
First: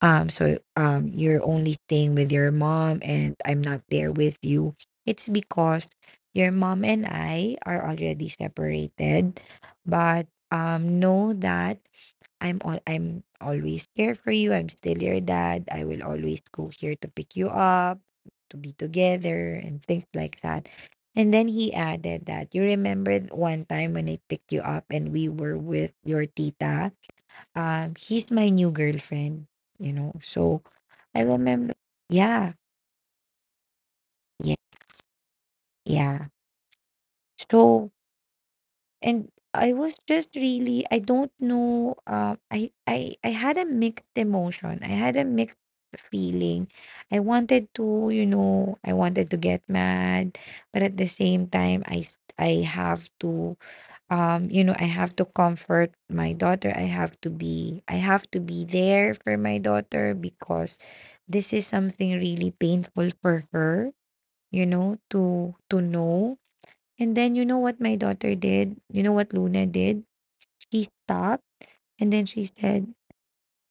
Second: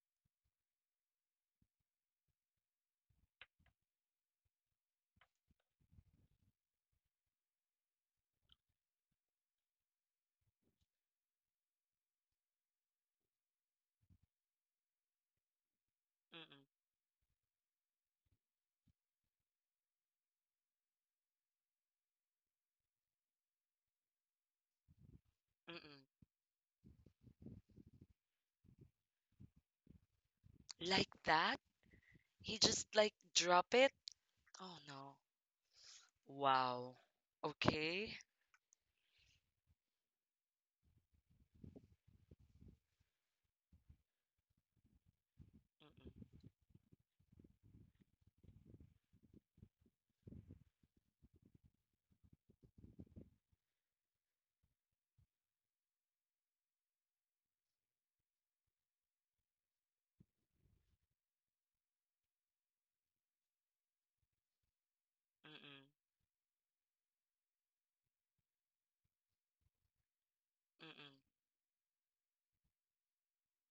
so, you're only staying with your mom and I'm not there with you. It's because your mom and I are already separated, but know that I'm always here for you. I'm still your dad. I will always
Mm-mm.
go here to pick you up, to be together and things like that. And then he added that, you remember one time when I picked you up and we were with
Mm-mm.
your tita. He's my new girlfriend, you know. So
Like
I
that?
remember. Yeah,
He just like drop it?
yeah,
Oh no.
yeah.
Wow.
So,
Okay.
and I was just really, I don't know, I had a mixed emotion, I had a mixed
Mm-mm.
feeling. I wanted to, you know, I wanted to get mad, but at the same time, I have to, you know, I have to comfort my daughter. I have to be, I have to be there for my daughter, because this is something really painful for her, you know, to know. And then, you know what my daughter did? You know what Luna did?
Mm-mm.
She
Mm-mm.
stopped and then she said,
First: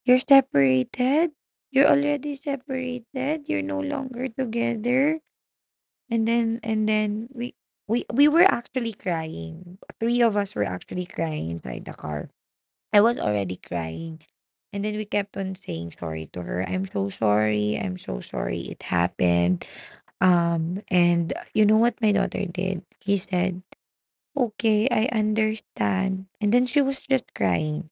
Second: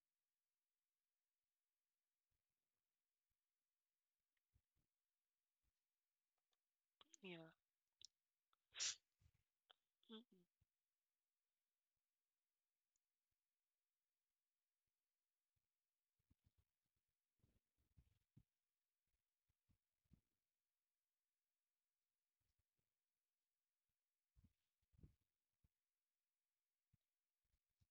"You're separated? You're already separated? You're no longer together?" And then
Yeah.
we were actually crying. Three
Mm-mm.
of us were actually crying inside the car. I was already crying. And then we kept on saying sorry to her. I'm so sorry. I'm so sorry it happened. And you know what my daughter did? He said, okay, I understand. And then she was just crying.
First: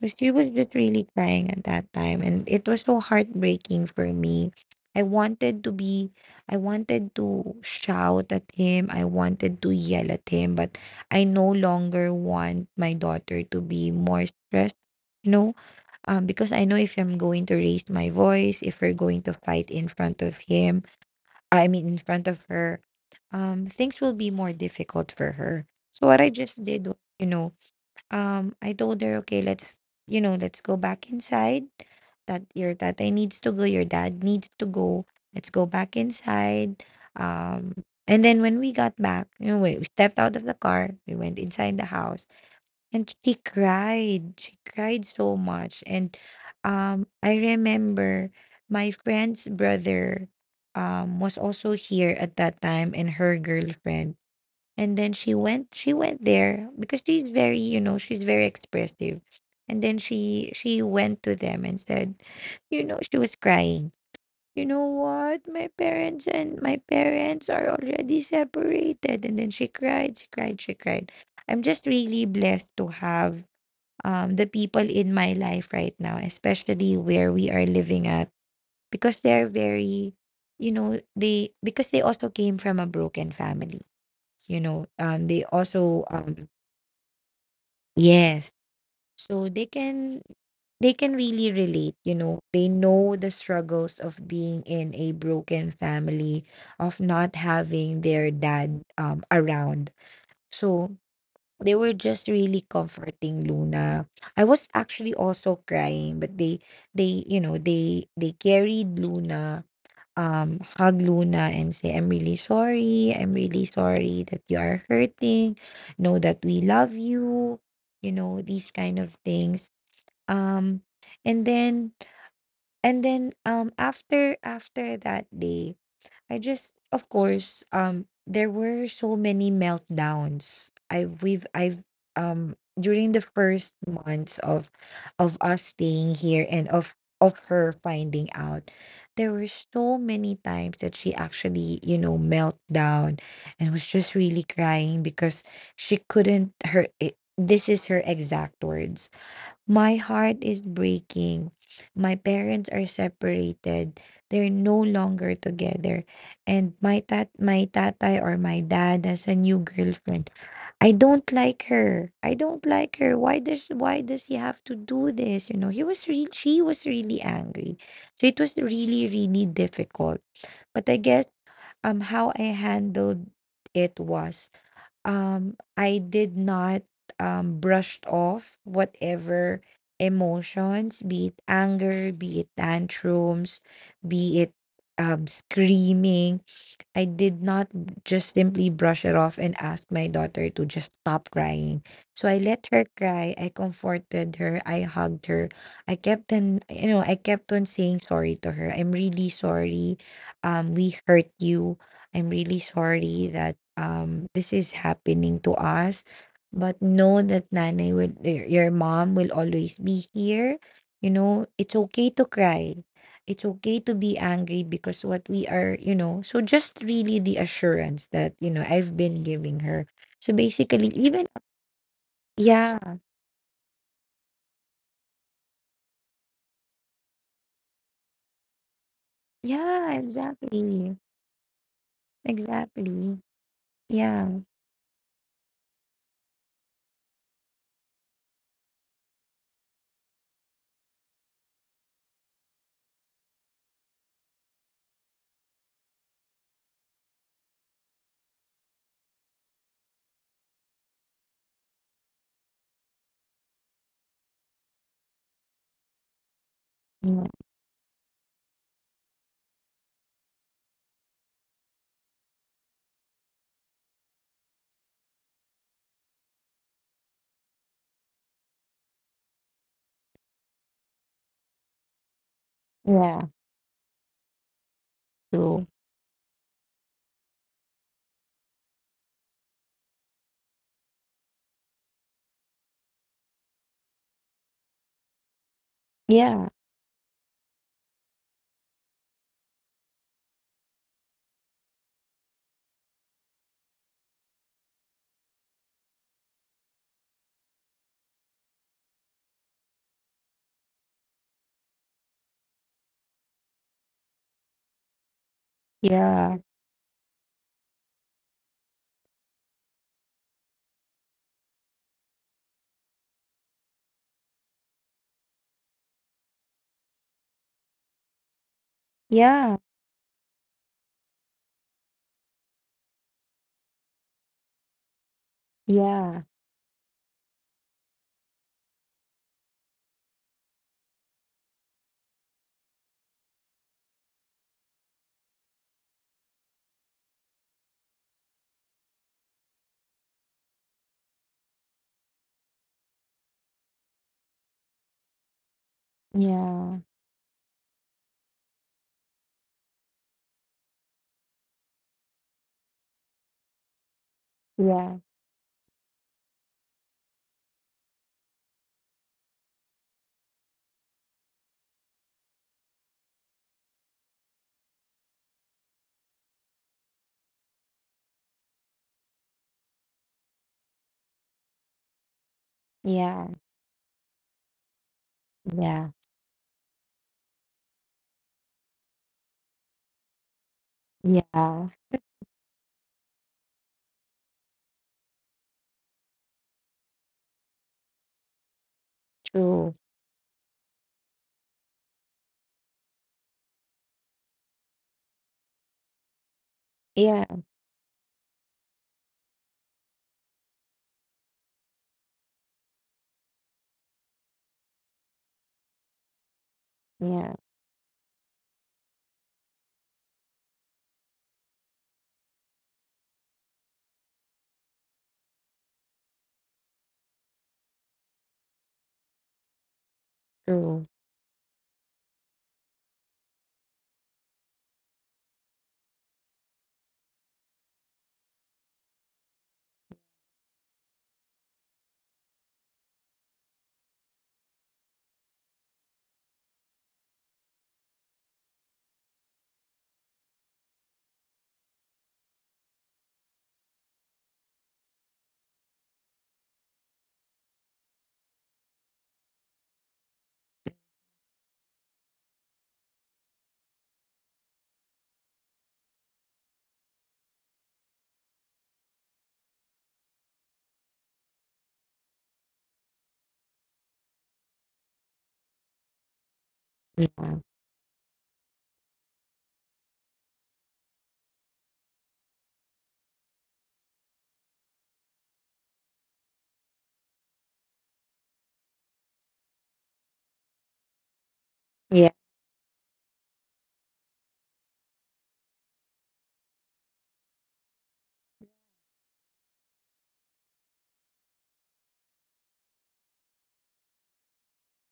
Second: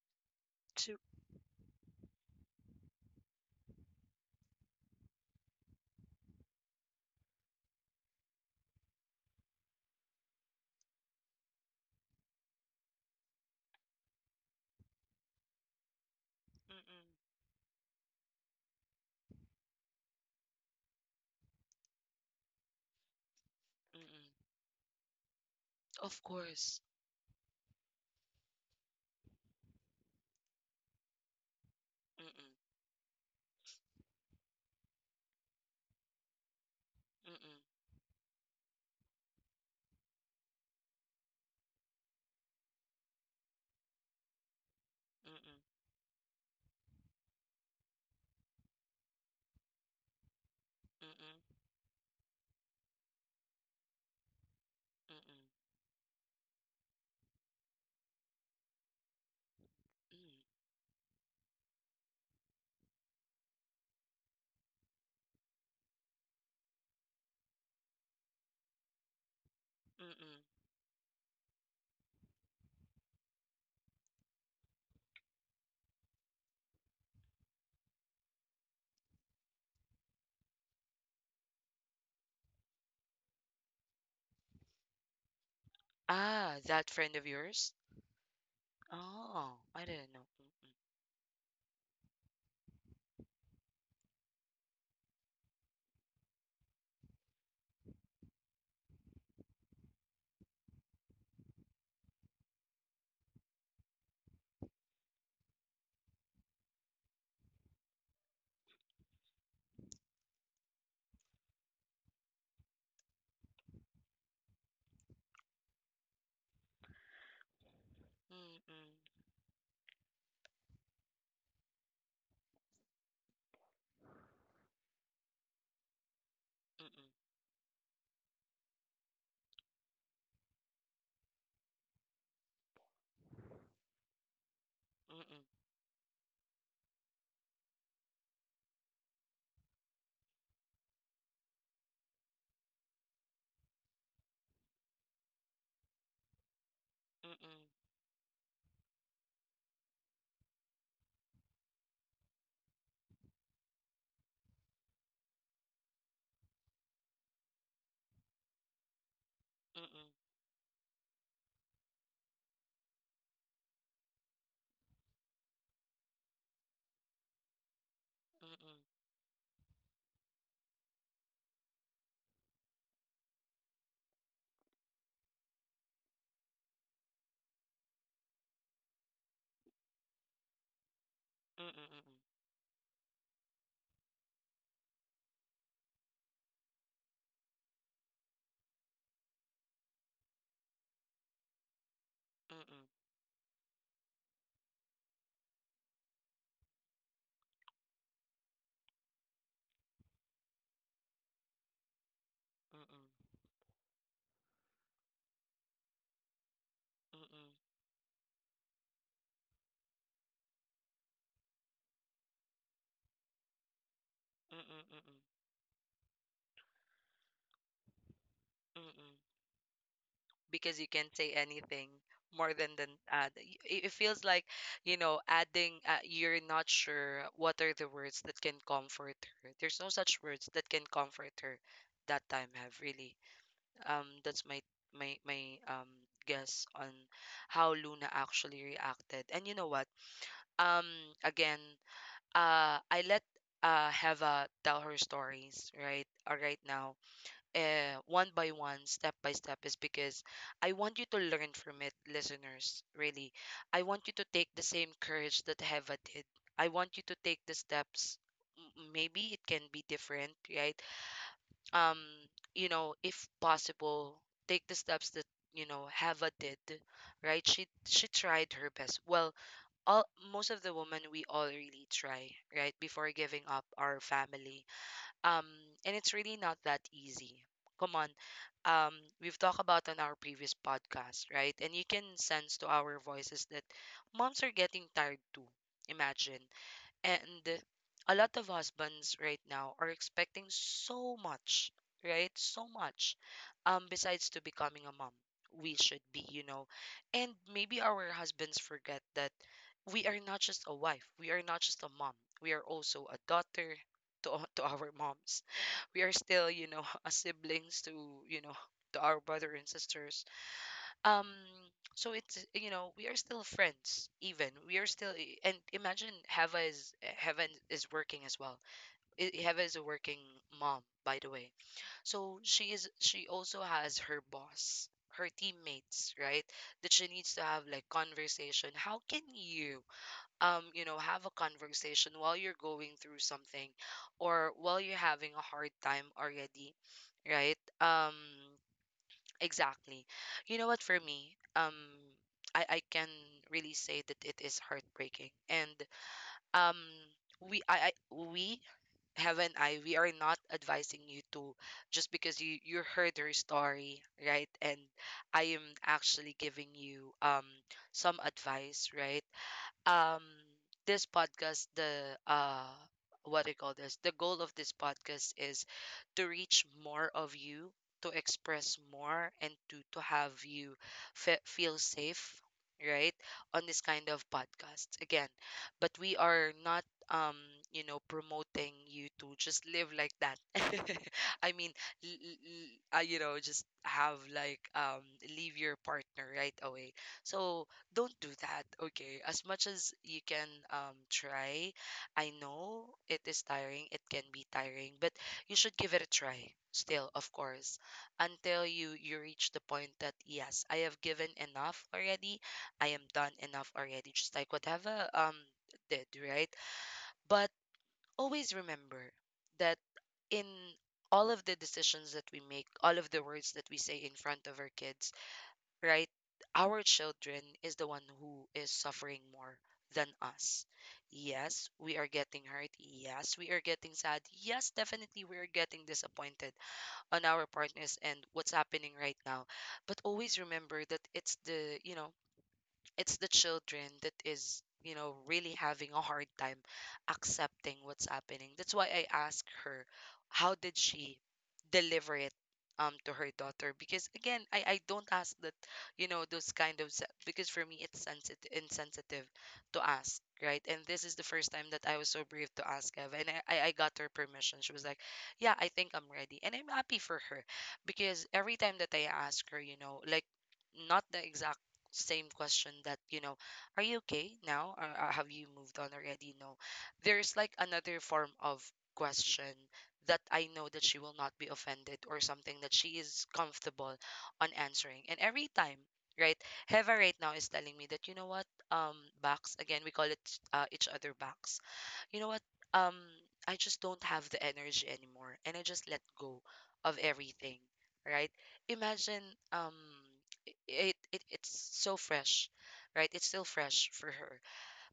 So she was just
Too.
really crying at that time. And it was so heartbreaking for me. I wanted to be, I wanted to shout at him. I wanted to yell at him, but I no longer want my daughter to be more stressed, you know, because I know if
Mm-mm.
I'm going to raise my voice, if we're going to fight in front of him, I mean, in front of her, things will be
Mm-mm.
more difficult for her. So what
Of
I just
course.
did was, I told her, okay, let's, you know, let's go back inside. That your
Mm-mm.
tatay needs to go, your dad needs to go. Let's go back inside.
Mm-mm.
Um, and then when we got back, you know, we stepped out of the car, we went inside the house, and she cried. She cried so
Mm-mm.
much. And I remember my friend's brother
Mm-mm.
was
Mm-mm.
also here at that time, and her girlfriend. And then she went there because she's very, you know, she's very expressive. And then she
Mm.
she went to them and said, you know, she was crying. You know what? My parents are already separated. And then
Mm-mm.
she cried. I'm just really blessed to have, the people in my life right now, especially where we are living at, because they're very, you know, they, because they also came from a broken family. You know, they also
Ah, that friend of yours?
yes, so
Oh,
they
I didn't know.
can, they
Mm-mm.
can really relate. You know, they know the struggles of being in a broken family, of not having their dad around. So they were just really comforting Luna. I was actually also crying, but they you know they carried Luna, hug Luna and say, I'm really sorry that you are hurting. Know that we love you, you know, these kind of things. Um and then and then after that day, I just,
Mm-mm.
of course, there were so many meltdowns. I've we've I've during the first months of
Mm-mm. Mm-mm.
us staying here, and of her finding out, there were so many times that she actually, you know, melt down and was just really crying because she couldn't her it,
Mm-mm.
this is her exact words: my heart is breaking. My parents are separated. They're no longer together. And my tatay, or my dad, has a new
Mm-mm,
girlfriend. I don't like her. Why does he have to do this? You know, he was really she was really angry. So it was
mm-mm,
really, really difficult. But I guess, how I handled it was, I did not, brushed off whatever emotions, be it anger,
mm-mm,
be it tantrums, be it, screaming. I did not just simply brush it off and ask my daughter to just stop crying. So I
mm-mm,
let her
mm-mm,
cry. I comforted her. I hugged her. I kept on, you know, I kept on saying sorry to her. I'm really sorry. We hurt you. I'm really sorry that this is happening to us. But know that
mm-mm,
Nanay will, your mom will always be here. You know, it's okay to cry, it's okay to be angry,
mm-mm,
because
mm-mm,
what we are, you know, so just really the assurance that, you know, I've
mm-mm.
been giving her. So
Because
basically,
you can't
even,
say anything more than
yeah,
than uh, th- y- it it feels like you know adding you're not sure what are the words that can comfort her. There's no
yeah,
such words that can
exactly,
comfort her that time have
exactly.
really.
Yeah,
That's my guess on how Luna actually reacted. And you know what? Um, again, I let Heva tell her stories, right, right now, one by one, step by step, is because I want you to learn from it, listeners, really. I want you to take the same courage that Heva did. I want you to
yeah,
take the steps. Maybe it can be different, right? um you know, if possible, take the steps that, you know, Heva did. Right, she tried her best. Well, all, most of the women, we all really try, right, before
yeah,
giving up our family. um
true.
and it's really not that easy, come on. um we've talked about on our previous podcast, right, and you can sense to our voices that moms are getting tired too. Imagine,
Yeah,
and a lot of husbands right now are expecting so much, right? So much. Besides to becoming a mom, we should be, you know. And maybe our husbands forget that we are not just a wife, we are not just a mom, we are also a daughter to, to our moms. We are
yeah,
still, you know, a siblings to, you know, to our brother and sisters. um so it's, you know, we are still friends, even we are still. And imagine Hava is, Hava is working as well.
yeah,
Hava is a working mom, by the way. So she is, she also has her boss, her teammates, right, that she needs to have like conversation. How can you, um, you know, have a conversation while you're going through something or while you're having a hard time already, right? Exactly. You know what, for me, um, I can really say that it is heartbreaking. And um,
yeah,
we have, and I we are not advising you to, just because you heard her story, right? And
yeah,
I am actually giving you, um, some advice, right? um this podcast, the what do you call this, the goal of this podcast is to reach more of you, to express more, and to have you feel safe, right,
yeah,
on this kind of podcast again.
yeah, yeah,
But we are not, um, you know, promoting you to just live like that. I
yeah,
mean, l- l- you know, just have like, um, leave your partner right away. So don't do that, okay? As much
true.
as you can, um, try. I know it is tiring, it can be tiring, but you should give it a try, still,
Yeah,
of course, until you reach the point that yes, I have given enough already, I am done enough already, just like whatever, um, did, right?
yeah,
But always remember that in all of the decisions that we make, all of the words that we say in front of our kids, right? Our children is the one who is suffering more than us.
true.
Yes, we are getting hurt. Yes, we are getting sad. Yes, definitely we are getting disappointed on our partners and what's happening right now. But always remember that it's the, you know, it's the children that is, you know, really having a hard time accepting what's happening. That's why I asked her how did she deliver it, um, to her daughter. Because again, I don't ask that, you know, those kind of because for me it's sensitive, insensitive to ask, right? And this is the first time that I was so brave to ask Ev, and I got her permission. She was like, yeah, I think I'm ready. And I'm happy for her. Because every time that I ask her, you know, like, not the exact same question that, you know, are you okay now, or, have you moved on already, no. There's
Yeah,
like another form of question that I know that she will not be offended, or something that she is comfortable on answering. And every time, right, Heva right now is telling me that, you know what, um, box again, we call it each other box.
yeah,
You know what? Um, I just don't have the energy anymore, and I just let go of everything, right? Imagine, um, it it's so fresh, right? It's still fresh for her,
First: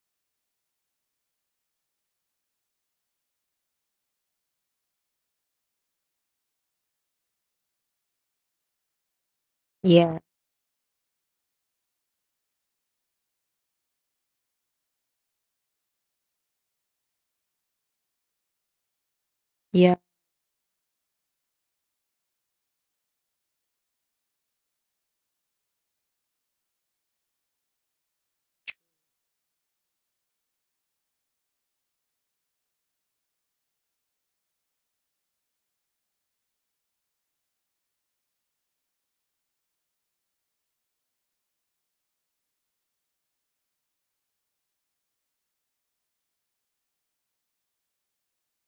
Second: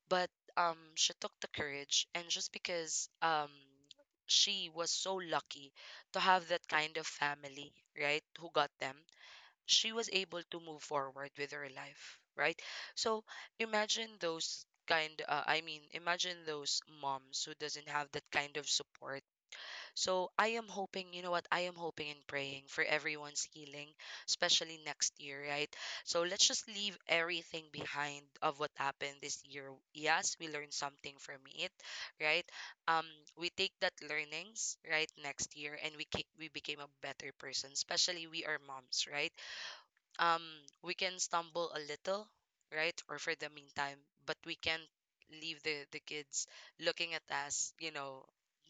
but she took the courage, and just because, she was so lucky to have that kind of family, right? Who got them, she was
yeah,
able to move forward with her life, right? So imagine those kind, I mean, imagine those moms who doesn't have that kind of support.
yeah,
So I am hoping, you know what? I am hoping and praying for everyone's healing, especially next year, right? So let's just leave everything behind of what happened this year. Yes, we learned something from it, right? Um we take that learnings, right, next year, and we became a better person, especially we are moms, right? um we can stumble a little, right, or for the meantime, but we can't leave the kids looking at us, you know,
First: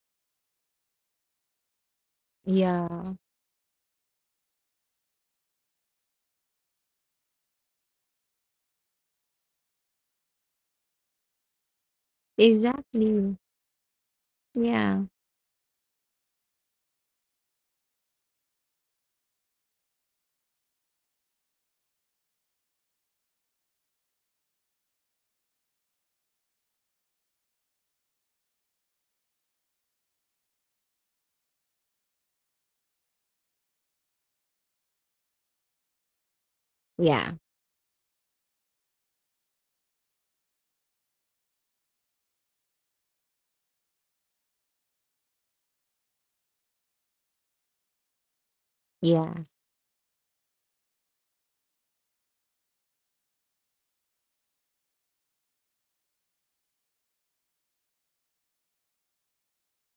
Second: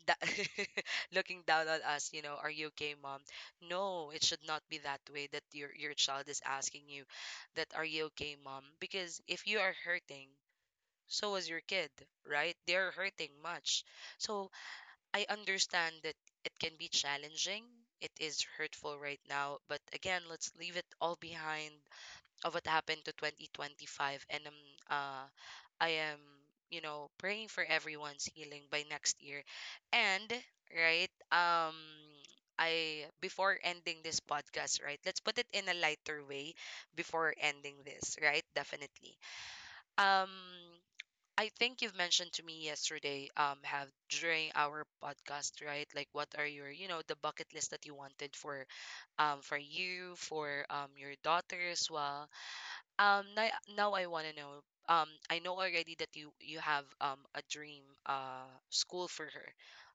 that looking down on us, you know, are you okay,
yeah,
mom? No, it should not be that way, that your child is asking you that, are you okay, mom? Because if you are hurting, so is your kid, right? They're hurting
exactly.
much. So
Yeah,
I understand that it can be challenging, it is hurtful right now, but again, let's leave it all behind of what happened to 2025. And um uh I am, you know, praying for everyone's healing by next year. And right, um, I, before ending this podcast, right, let's put it in a lighter way. Before
yeah.
ending this, right, definitely, um, I think you've mentioned to me yesterday, um, have, during our podcast, right, like what are your, you know, the bucket list that you wanted for,
Yeah,
um, for you, for um, your daughter as well. Um, now, now I want to know. I know already that you have, um, a dream school for her,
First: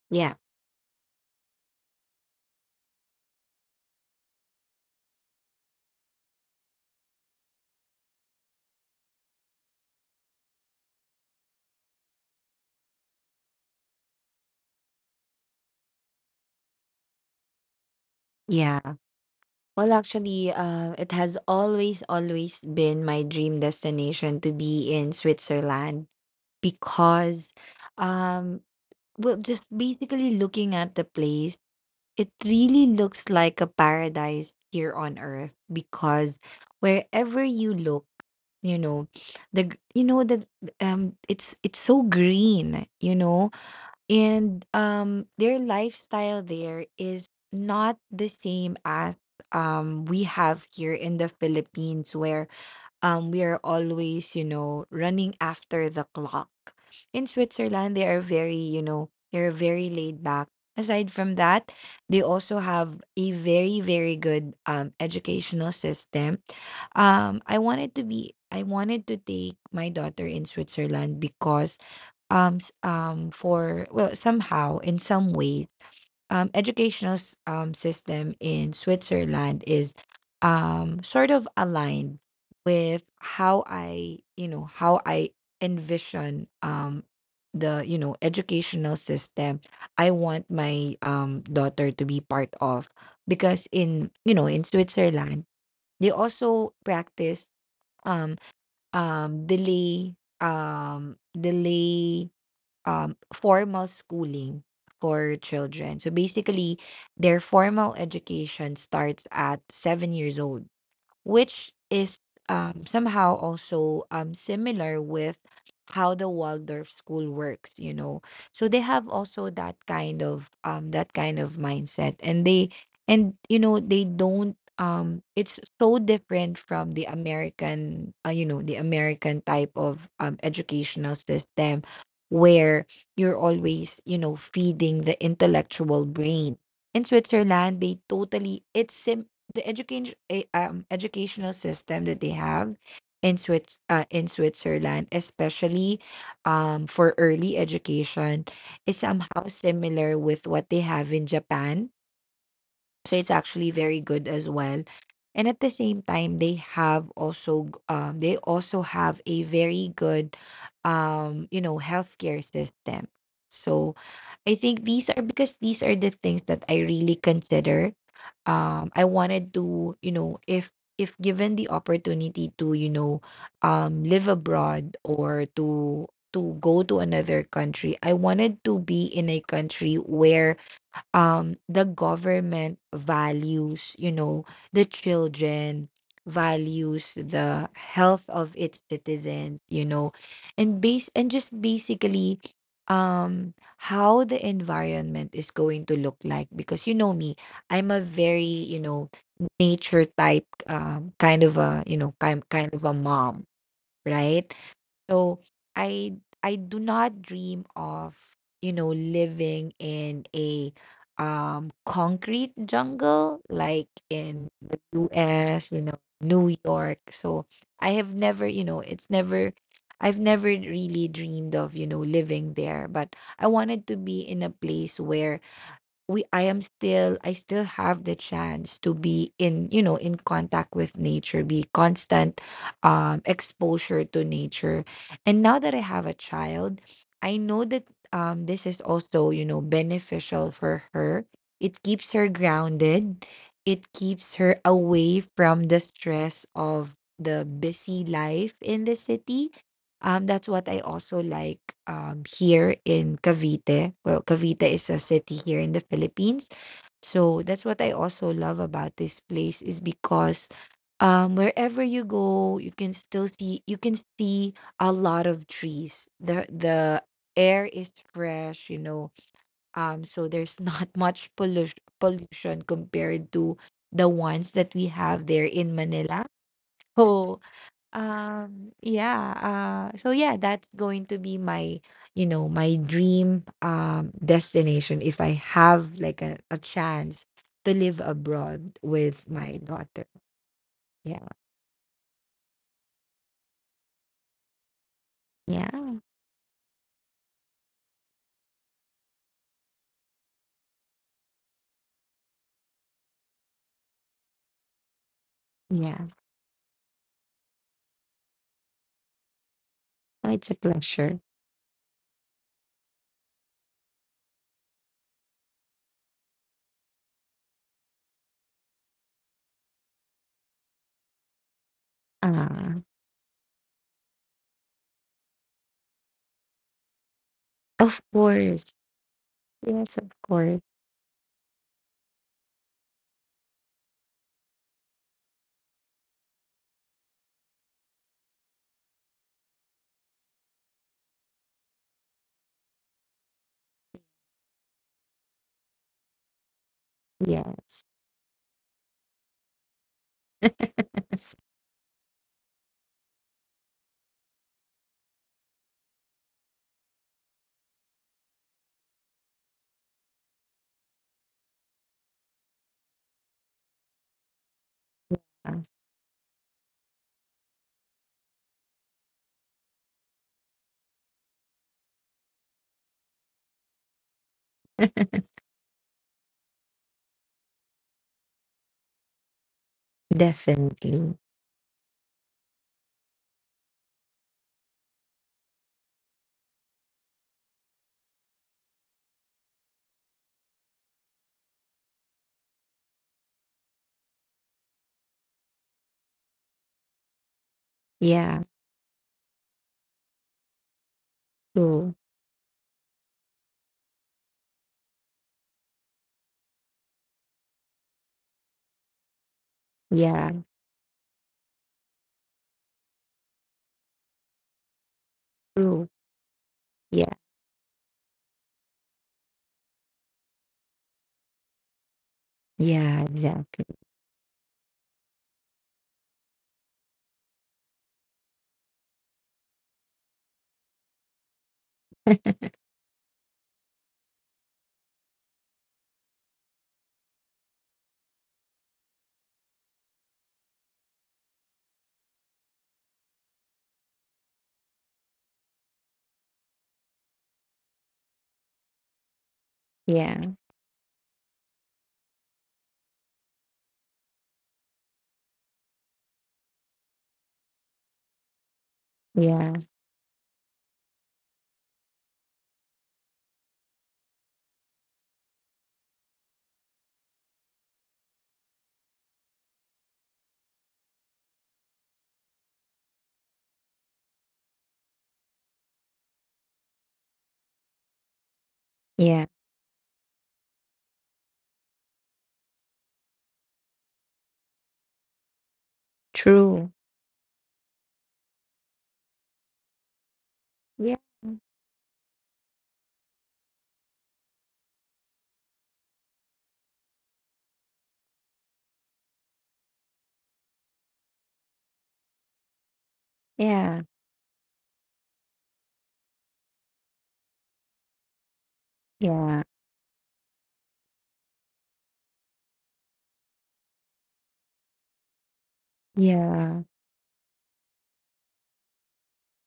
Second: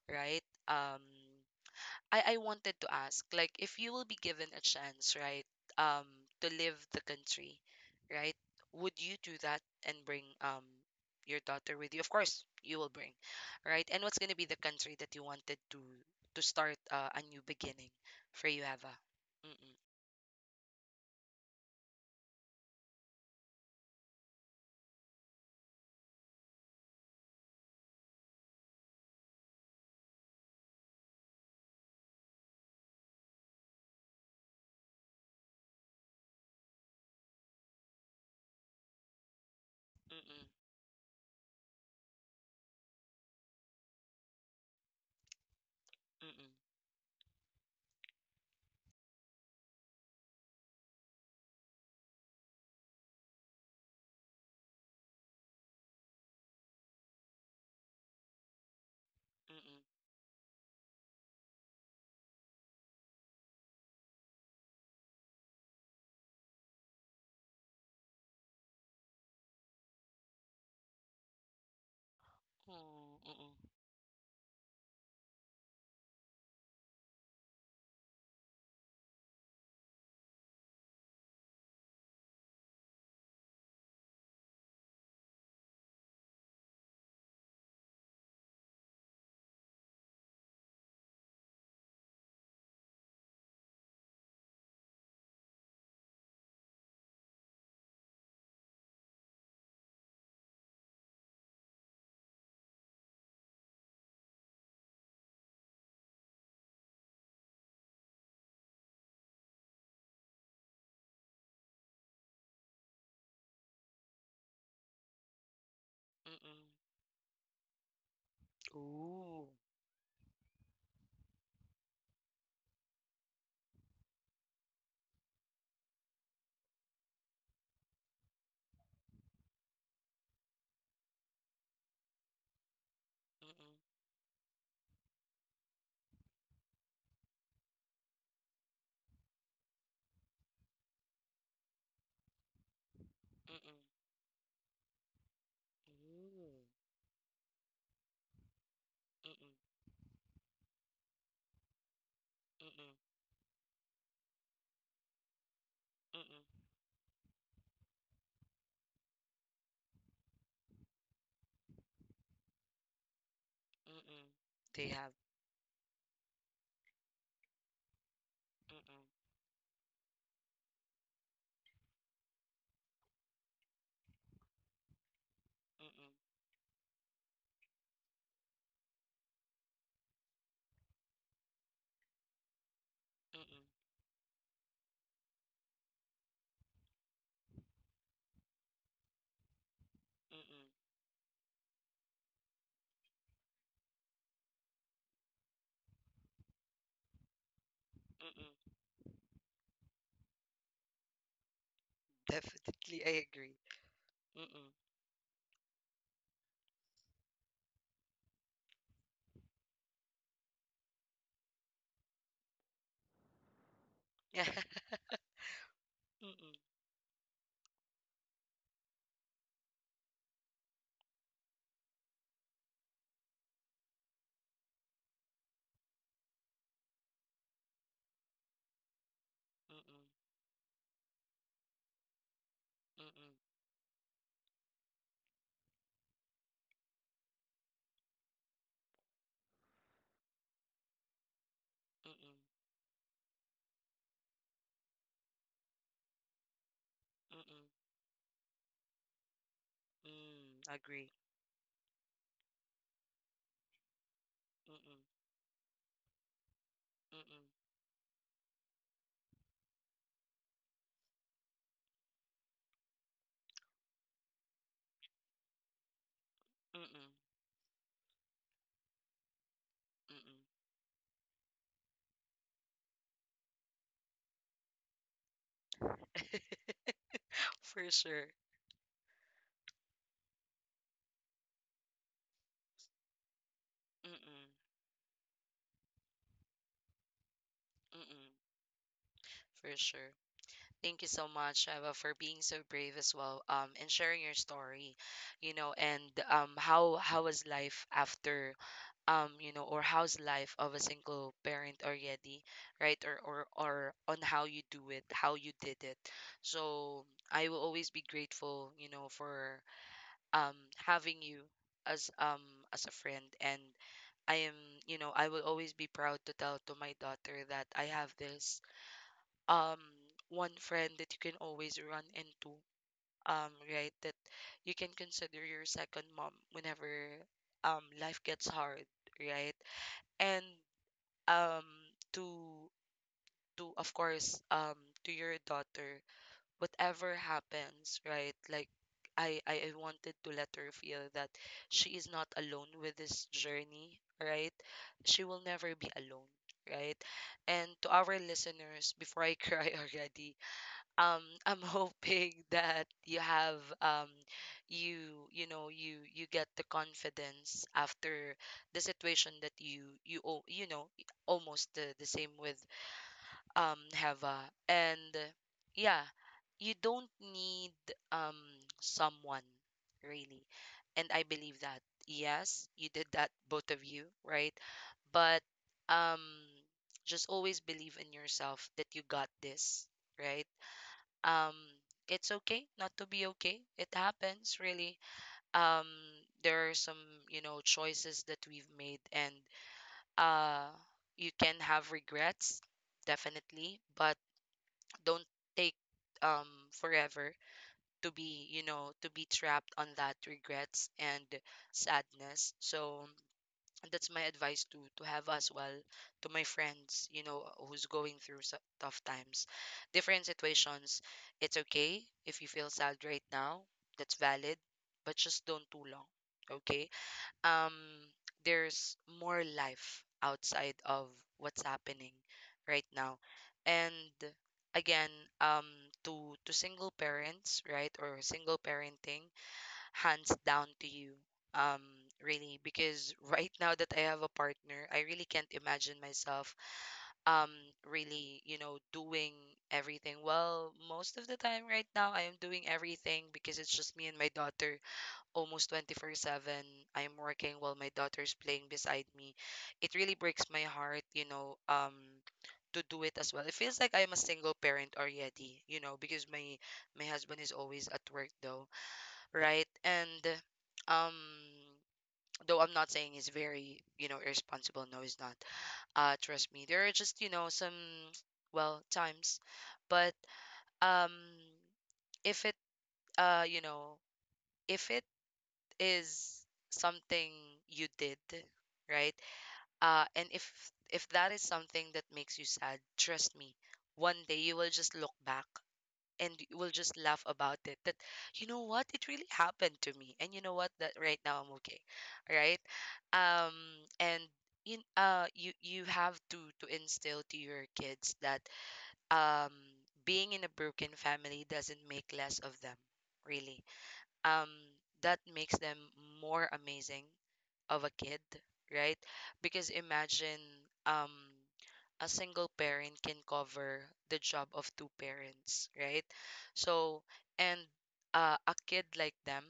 yeah,
right? I wanted to ask, like, if you will be given a chance, right, um, to leave the country, right, would you do that and bring, um, your daughter with you? Of course, you will bring, right? And what's gonna be the country that you wanted to start, a new beginning for you,
yeah.
Eva? Mm-mm,
Well, actually, it has always, always been my dream destination to be in Switzerland, because, um, well, just basically looking at the place, it really looks like a paradise here on earth, because wherever you look, you know, the gr- you know
mm-mm,
the it's so green, you know, and their lifestyle
mm-mm,
there is not the same as we have here in the Philippines, where we are always, you know, running after the clock. In Switzerland, they are very, you know, they're
mm-mm.
very laid back. Aside from that, they also have a very, very good educational system. I wanted to be, I wanted to take my daughter in Switzerland because,
Mm, mm-mm.
for, well, somehow in some ways, system in Switzerland is, sort of aligned with how I, you know, how I envision, the, you know, educational system I want my daughter to be part of, because in, you know, in Switzerland, they also practice, um um delay delay, formal schooling for children. So basically, their formal education starts at 7 years old, which is, somehow also similar with how the
Mm.
Waldorf school works, you know. So they have
Ooh.
also that kind of, that kind of mindset, and they and you know they don't. It's so different from the American, you know, the American type of, educational system, where you're
Mm-mm.
always, you know, feeding the intellectual brain. In Switzerland, they totally, it's sim the education educational system that they have in
Mm-mm.
Swiss in Switzerland, especially,
Ooh.
for early education, is somehow
Mm-mm.
similar with what they have in Japan,
Mm-mm.
so it's actually very good as well. And at the same time, they
Mm-mm.
have also they also have a very good, you know, healthcare system. So
Mm-mm.
I think
They
these
have.
are, because these are the things that I really consider.
Mm-mm.
I wanted to, you know, if given the opportunity to, you know, live abroad, or to
Mm-mm.
go to another country, I wanted to be in a country where the government
Mm-mm.
values, you know, the children, values the health of its citizens, you know,
Mm-mm.
and base and just basically how the environment is going to look like, because you know me, I'm a very,
Mm-mm.
you know, nature type, kind of a, you know, kind of a
Definitely, I
mom,
agree.
right?
Mm-mm.
So I do not dream of, you know, living in a concrete jungle like in the US, you know,
Mm-mm.
New York. So I have never, you know, it's never, I've never really dreamed of, you know, living there, but I wanted to be in a place where we I still have the chance to be in, you know, in
Mm-mm.
contact with nature, be constant
Mm-mm.
exposure to nature. And now that I have a child, I know that this is also, you know, beneficial for her. It keeps her
Mm-mm.
grounded, it keeps her away from the stress of the
Mm-mm.
busy life in the city. Um, that's
Mm.
what I
Agree.
also like, here in Cavite. Well, Cavite is a
Mm-mm.
city here in the Philippines. So
Mm-mm.
that's what I also love about this place, is because, wherever you go, you can still see, you can see a lot of trees. The
Mm-mm.
air is fresh, you know. So there's not much pollution compared to the ones that we have there in Manila.
Mm-mm.
So,
For sure.
yeah, so yeah, that's going to be my, you know, my dream
Mm-mm.
destination, if I have like a chance to live
Mm-mm.
abroad with my
For
daughter.
sure. Thank you so
Yeah,
much, Eva, for being so brave as well, and sharing your story, you know,
yeah,
and how was life after, you know, or how's life of a single parent already, right? Or on how you do it, how you did it.
yeah.
So I will always be grateful, you know, for
Oh, it's
um,
a
having
pleasure.
you as um, as a friend, and I am, you know, I will always be proud to tell to my daughter that I have this, um, one friend that you can always run into,
Uh,
um, right, that you can consider your second mom whenever, um,
of
life gets
course.
hard, right.
Yes, of
And
course.
um, to to, of course, um, to your daughter, whatever happens, right, like I wanted to let her feel that she is not alone with this journey, right? She will never be alone, right?
Yeah,
And to our listeners, before I cry already, um, I'm hoping that you have, um, you you know, you get the confidence after the situation that you know, almost the same with um, Heva, and
uh,
yeah, you don't need, um, someone, really. And I believe that yes, you did that, both of you, right? But um, just always believe in yourself that you got this, right.
definitely.
Um, it's okay not to be okay, it happens really. Um, there are some, you know, choices that we've made, and uh, you can have regrets, definitely, but don't take, um, forever to
Yeah,
be, you know, to be trapped on that regrets and
true.
sadness. So that's my advice to have as well, to my friends, you know, who's going through tough times, different
Yeah,
situations. It's okay if you feel sad right now, that's valid, but just don't too
true.
long, okay?
Yeah,
Um, there's more life outside of what's happening right
yeah,
now.
exactly.
And again, um, to single parents, right, or single parenting, hands down to you. Um, Really, because right now that I have a partner, I really can't imagine myself um really, you know, doing everything. Well, most of the time right now I am doing everything because it's just me and my daughter almost 24/7. I am working while my daughter is playing beside me. It really
Yeah,
breaks my heart, you know, to do it as well. It feels like I'm a single parent already, you know, because my husband is always at work, though,
yeah,
right? And um, though I'm not saying he's very, you know, irresponsible. No, he's not. Trust me. There are just, you know, some well times, but um, if it, uh, you know, if it is something you did, right?
yeah,
And if that is something that makes you sad, trust me, one day you will just look back and we'll
true.
just laugh about it, that, you know what, it really happened to me, and you know what, that
Yeah.
right now I'm okay, right? um and in you have to instill to your kids that um being in a broken family doesn't make less of them, really.
Yeah,
um that makes them more amazing of a kid, right?
yeah,
Because imagine, um a single parent can cover the job of two parents, right?
yeah,
So, and a kid like them,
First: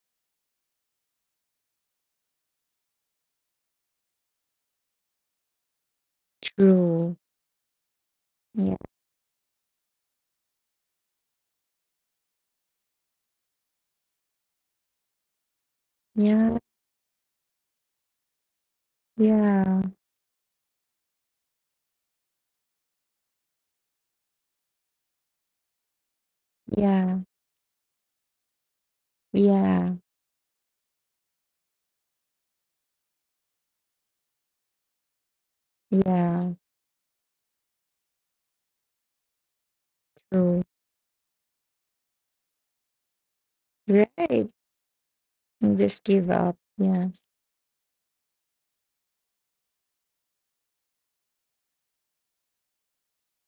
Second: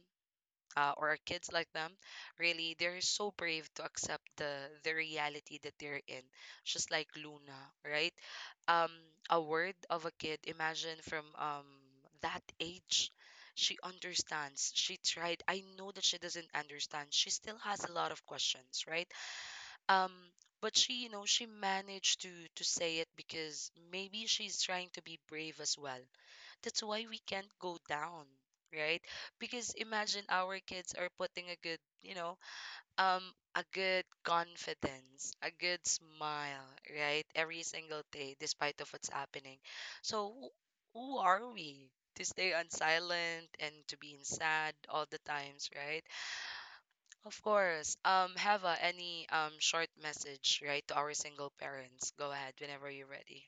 or kids like them, really, they're so brave to accept the reality that they're in. Just like
true.
Luna, right?
Yeah,
Um, a word of a kid. Imagine from that age, she understands. She tried. I know that she doesn't
yeah,
understand. She still has a lot of questions, right?
yeah,
Um, but she, you know, she managed to say it because maybe she's trying to be brave as well. That's why we
yeah,
can't go down, right? Because
yeah,
imagine our kids are putting a good, you know, um a good confidence, a good
yeah,
smile, right, every single day, despite of what's happening. So who
true.
who are we to stay on silent and to being
Right.
sad all the times, right?
Just give up. Yeah.
Of course. Have any short message, right, to our single parents? Go ahead whenever you're ready.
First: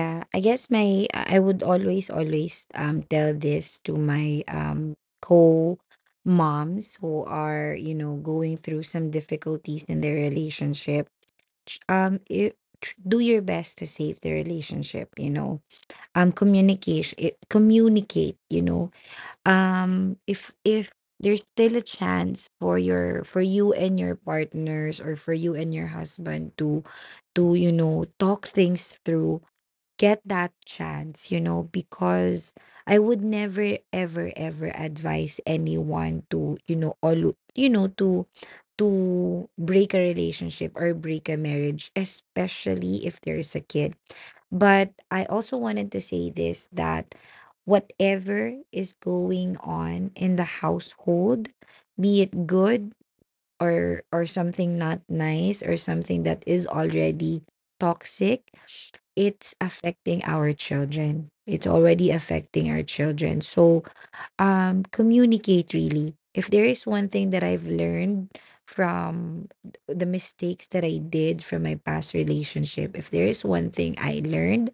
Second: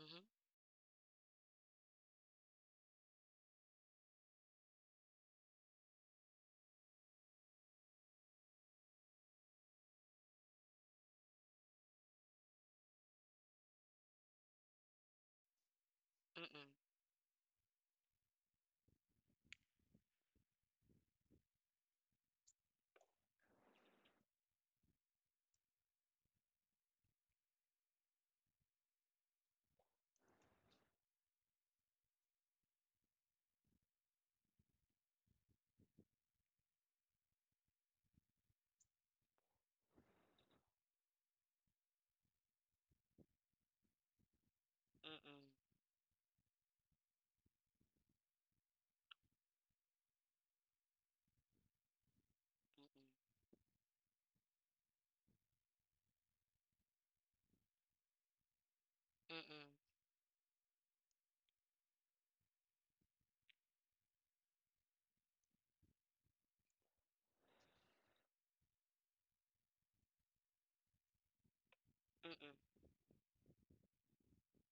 Mm-hmm.
I guess my, I would always, always tell this to my co moms who are, you know, going through some difficulties in their relationship. Do your best to save the relationship, you know,
Mm-mm.
communication, communicate, you know, if there's still a chance for your for you and your partners, or for you and your husband, to you know, talk things through, get that chance, you know, because I would never ever ever advise anyone to, you know, to to break a relationship or break a marriage, especially if there is a kid. But I
Mm-mm.
also wanted to say this, that whatever is going on in the household, be it good, or something not nice, or something that is already toxic,
Mm-mm.
it's
Mm-mm.
affecting our children. It's already affecting our children. So, communicate really. If there is one thing that I've learned from the mistakes that I did from my past
Mm-mm.
relationship, if there is one thing I learned,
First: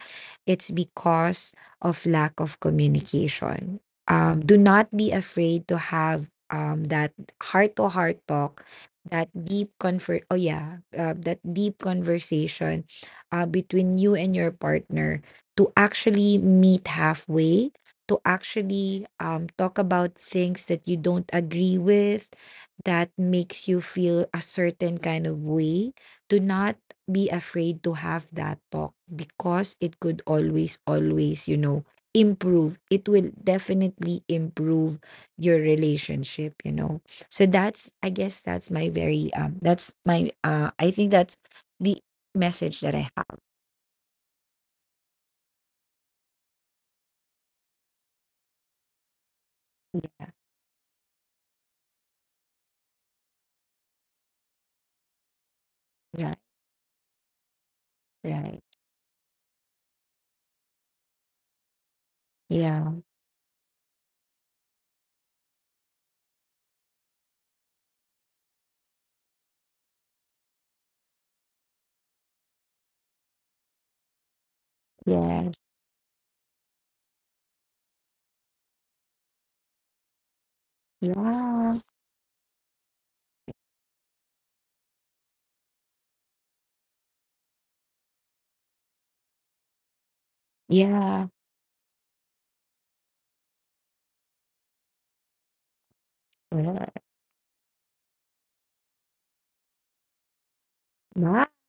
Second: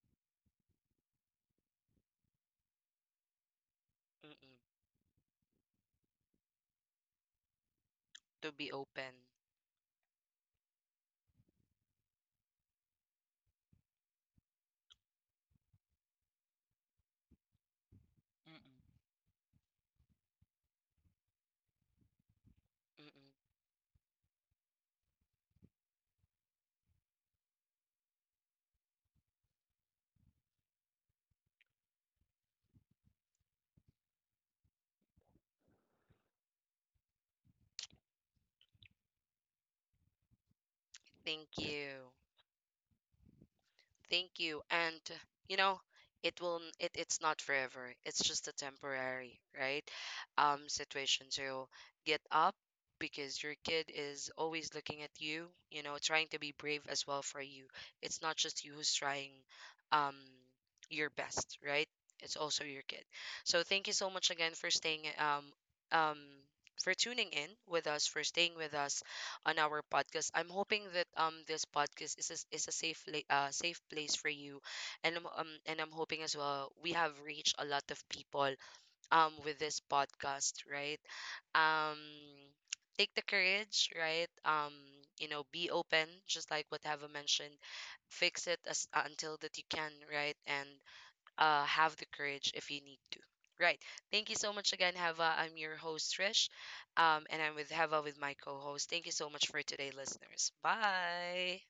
it's because of lack of communication.
Mm.
Do not be afraid to have that heart to heart
To
talk,
be open.
that oh yeah, that deep conversation, between you and your partner, to actually meet halfway, to
Mm-mm.
actually, talk about things that you don't agree with, that
Mm-mm.
makes you feel a certain kind of way. Do not be afraid to have that talk, because it could always, always, you know, improve, it will definitely improve your relationship, you know. So that's, I guess, that's my very that's my I think that's
Thank
the
you.
message that I have.
Thank you. And, you know, it will it's not forever. It's just a temporary, right? Situation. So get up, because your kid is always looking at you, you know, trying
Yeah,
to be brave as well for you. It's not
right, right,
just you who's trying um your best, right? It's also your
yeah,
kid. So thank you so much again for staying um for tuning in with us, for staying with us on our podcast. I'm hoping that this podcast is a safe place for you, and
yes,
I'm hoping as well we have reached a lot of people with this podcast, right?
yeah.
Um, Take the courage, right? You know, be open, just like what Hava mentioned. Fix it as until that you can, right? And
Yeah.
have the courage if you need to. Right. Thank you so much again, Heva. I'm your host, Trish,
Yeah.
and I'm with Heva, with my co host. Thank you so much for today, listeners.
My
Bye.